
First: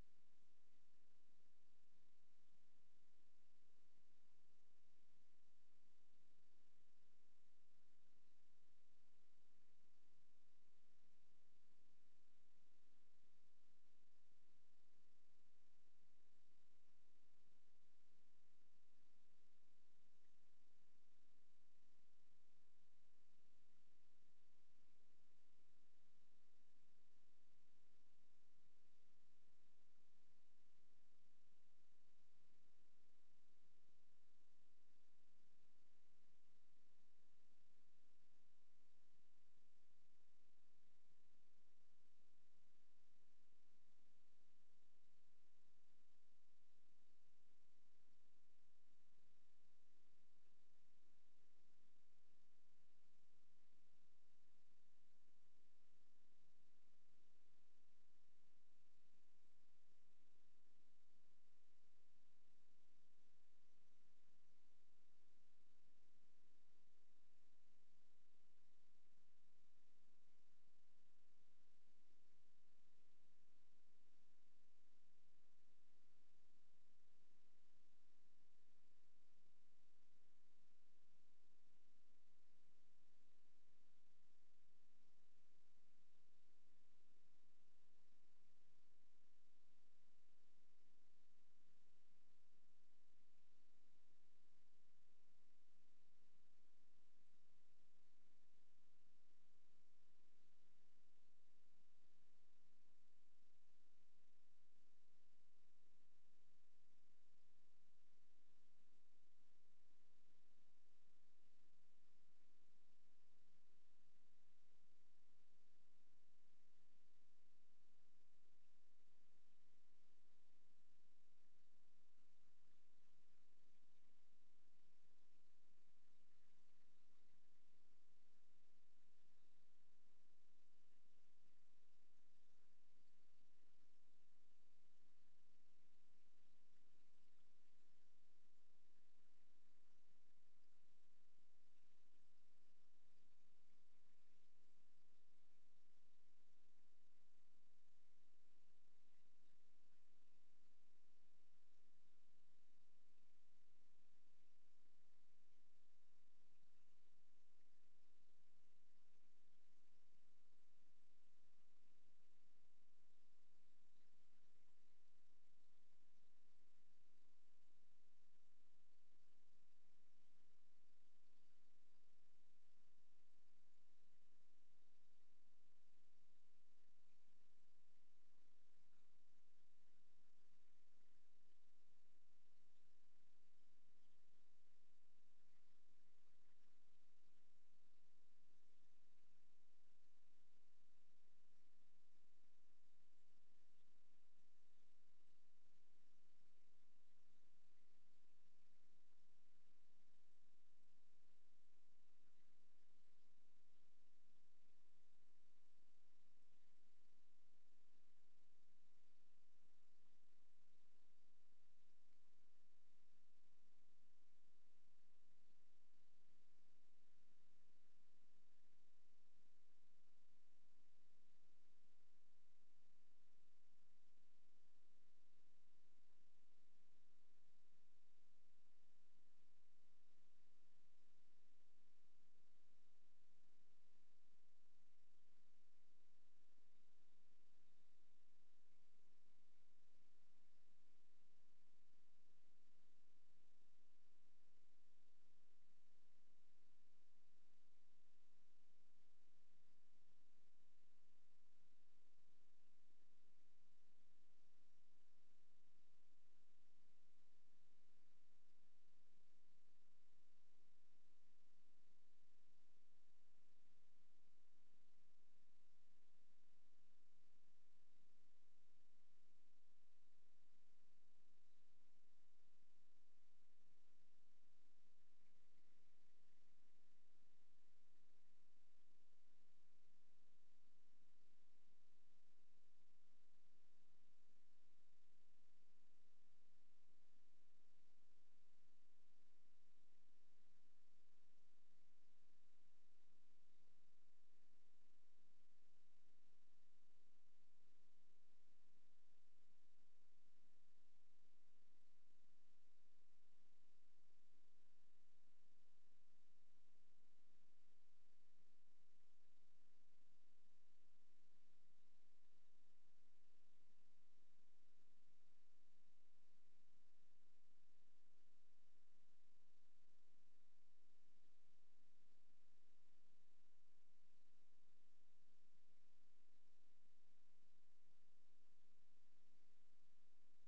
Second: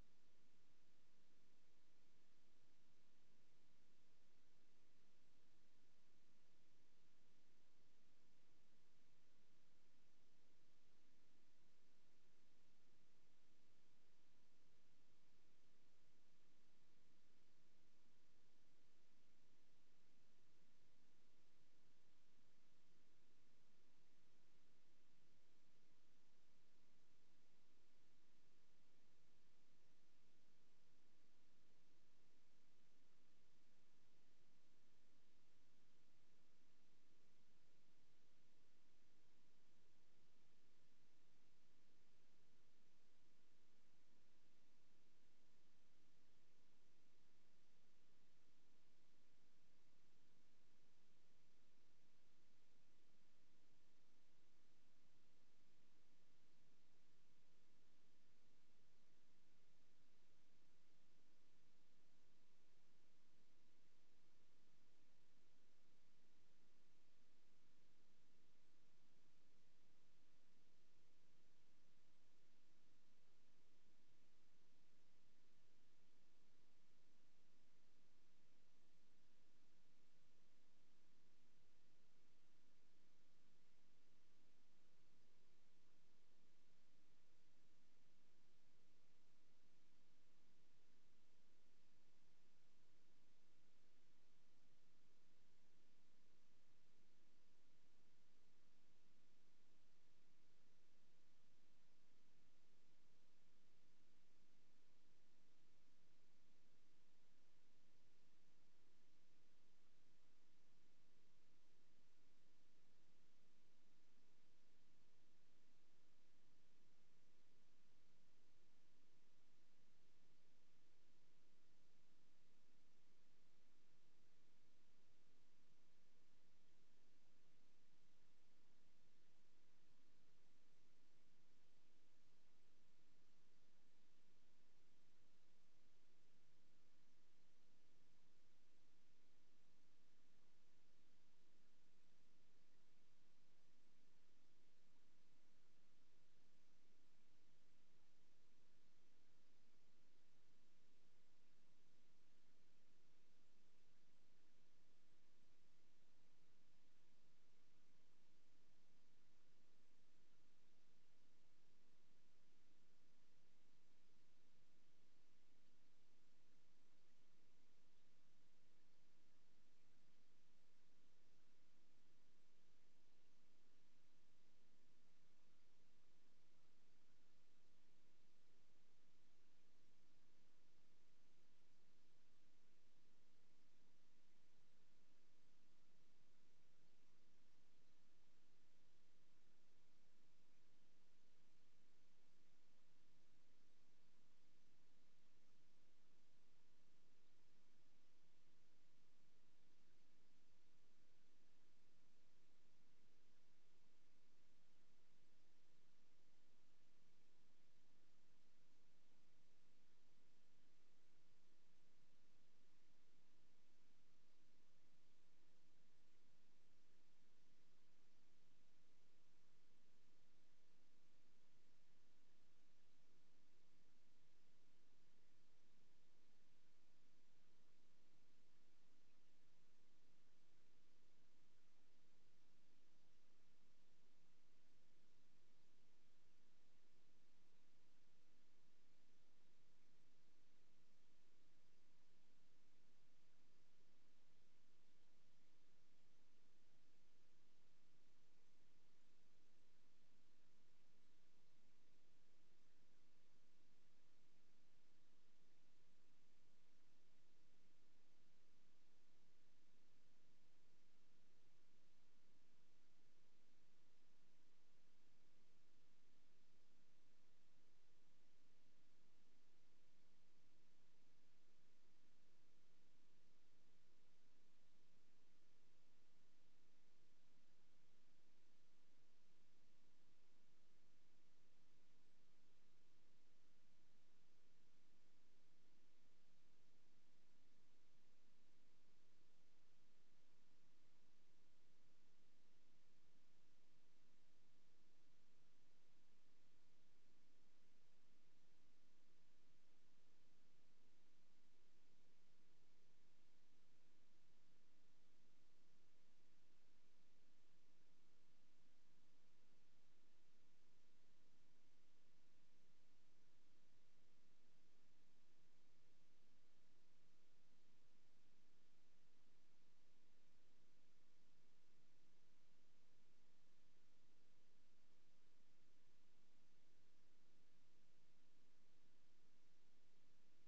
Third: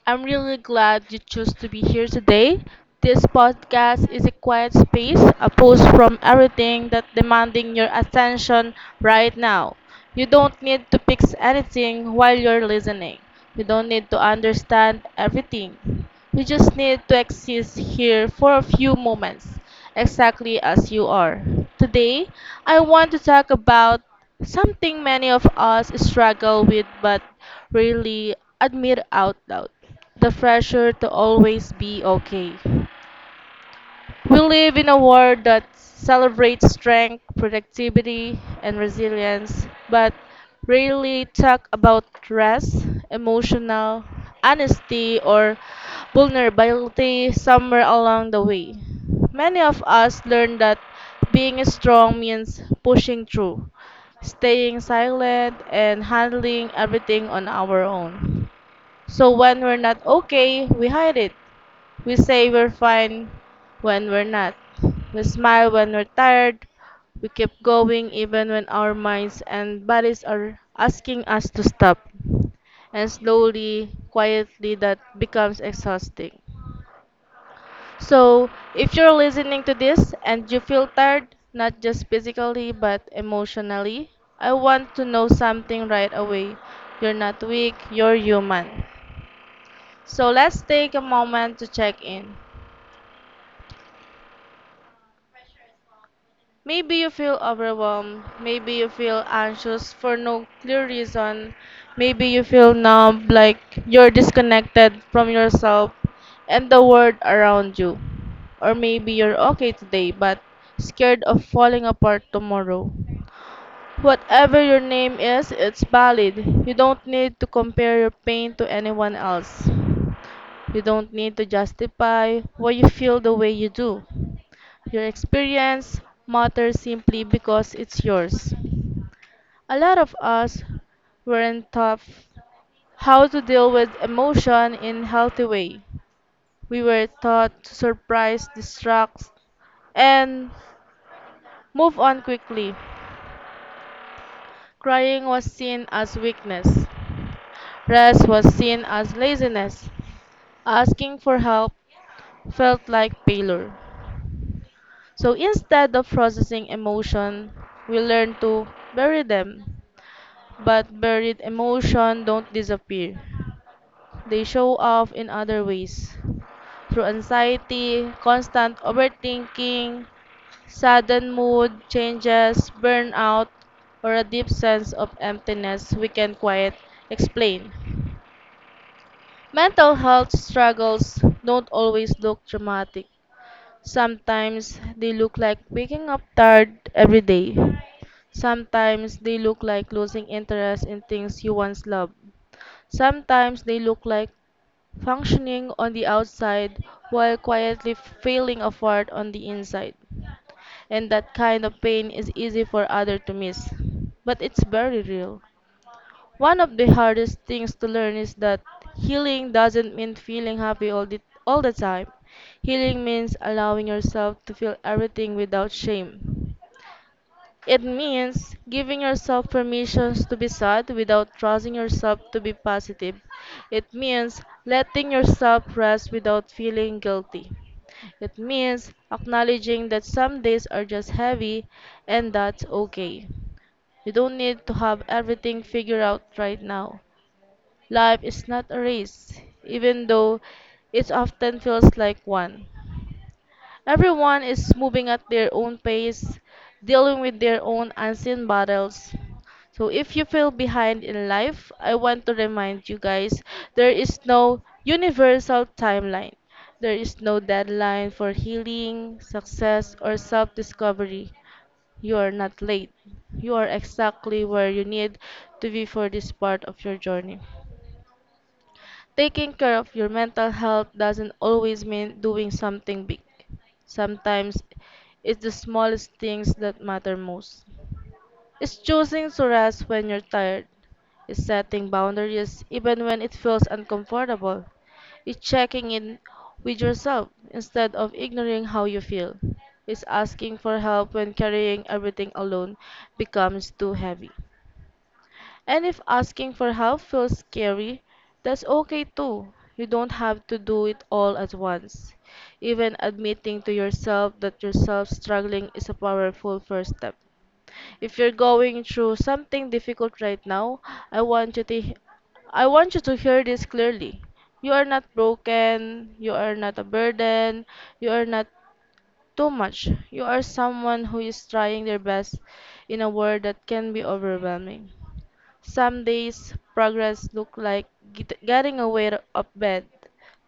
Speaker 1: I'm really glad you chose to be here today. This podcast is a quiet space, a pause from everything that's demanding your attention right now. You don't need to fix anything while you're listening. You don't need to understand everything. You just need to exist here for a few moments, exactly as you are. Today, I want to talk about something many of us struggle with but rarely admit out loud: the pressure to always be okay. We live in a world that celebrates strength, productivity, and resilience, but rarely talk about rest, emotional honesty, or vulnerability somewhere along the way. Many of us learn that being strong means pushing through, staying silent, and handling everything on our own. So when we're not okay, we hide it. We say we're fine when we're not. We smile when we're tired. We keep going even when our minds and bodies are asking us to stop. And slowly, quietly, that becomes exhausting. So, if you're listening to this and you feel tired, not just physically but emotionally, I want to know something right away. You're not weak, you're human. So let's take a moment to check in. Maybe you feel overwhelmed. Maybe you feel anxious for no clear reason. Maybe you feel numb, like you're disconnected from yourself and the world around you. Or maybe you're okay today but scared of falling apart tomorrow. Whatever your name is, it's valid. You don't need to compare your pain to anyone else. You don't need to justify why you feel the way you do. Your experience matters simply because it's yours. A lot of us weren't taught how to deal with emotion in a healthy way. We were taught to surprise, distract, and move on quickly. Crying was seen as weakness. Rest was seen as laziness. Asking for help felt like failure. So instead of processing emotion, we learn to bury them. But buried emotion don't disappear. They show up in other ways. Through anxiety, constant overthinking, sudden mood changes, burnout, or a deep sense of emptiness we can quite explain. Mental health struggles don't always look dramatic. Sometimes they look like waking up tired every day. Sometimes they look like losing interest in things you once loved. Sometimes they look like functioning on the outside while quietly failing apart on the inside. And that kind of pain is easy for others to miss, but it's very real. One of the hardest things to learn is that healing doesn't mean feeling happy all the, all the time. Healing means allowing yourself to feel everything without shame. It means giving yourself permissions to be sad without trusting yourself to be positive. It means letting yourself rest without feeling guilty. It means acknowledging that some days are just heavy and that's okay. You don't need to have everything figured out right now. Life is not a race, even though it often feels like one. Everyone is moving at their own pace, dealing with their own unseen battles. So if you feel behind in life, I want to remind you guys there is no universal timeline. There is no deadline for healing, success, or self discovery. You are not late. You are exactly where you need to be for this part of your journey. Taking care of your mental health doesn't always mean doing something big. Sometimes it's the smallest things that matter most. It's choosing to rest when you're tired. It's setting boundaries even when it feels uncomfortable. It's checking in with yourself instead of ignoring how you feel. It's asking for help when carrying everything alone becomes too heavy. And if asking for help feels scary, that's okay too. You don't have to do it all at once. Even admitting to yourself that yourself struggling is a powerful first step. If you're going through something difficult right now, I want you to he- I want you to hear this clearly. You are not broken, you are not a burden, you are not too much. You are someone who is trying their best in a world that can be overwhelming. Some days progress look like get- getting away of bed.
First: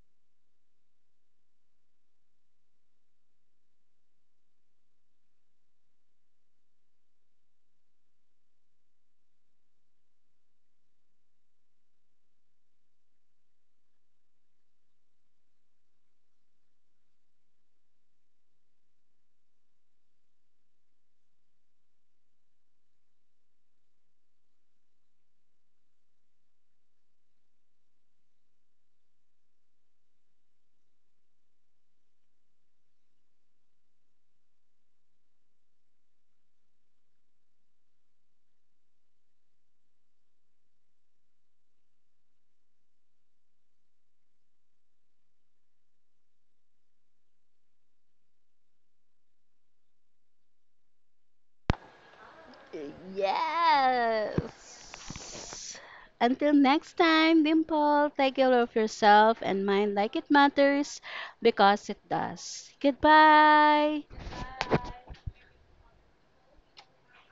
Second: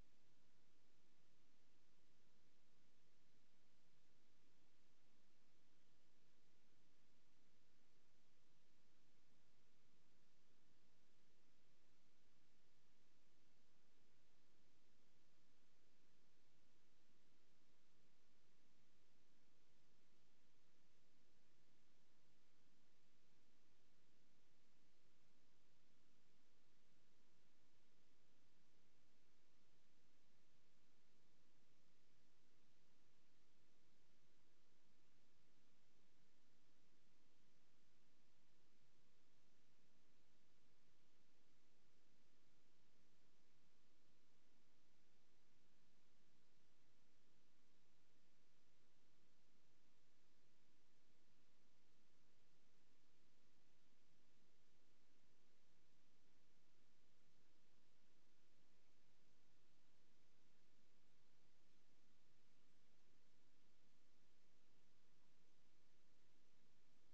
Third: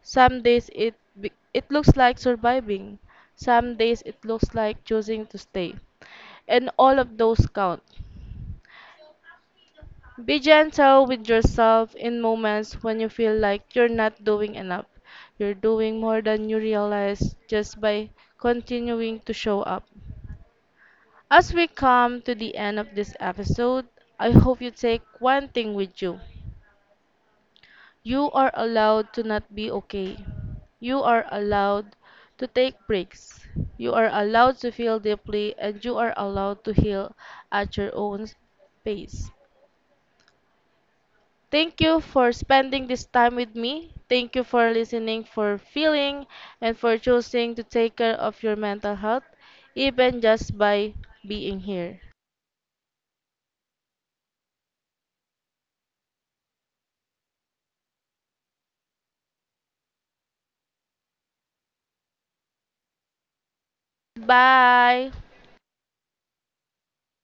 Speaker 1: Some days it be- it looks like surviving. Some days it looks like choosing to stay. And all of those count. Be gentle with yourself in moments when you feel like you're not doing enough. You're doing more than you realize just by continuing to show up. As we come to the end of this episode, I hope you take one thing with you. You are allowed to not be okay. You are allowed to take breaks. You are allowed to feel deeply and you are allowed to heal at your own pace. Thank you for spending this time with me. Thank you for listening, for feeling, and for choosing to take care of your mental health, even just by being here.
Speaker 3: Yes. Until next time, Dimple, take care of yourself and mind like it matters because it does. Goodbye.
Speaker 1: Bye.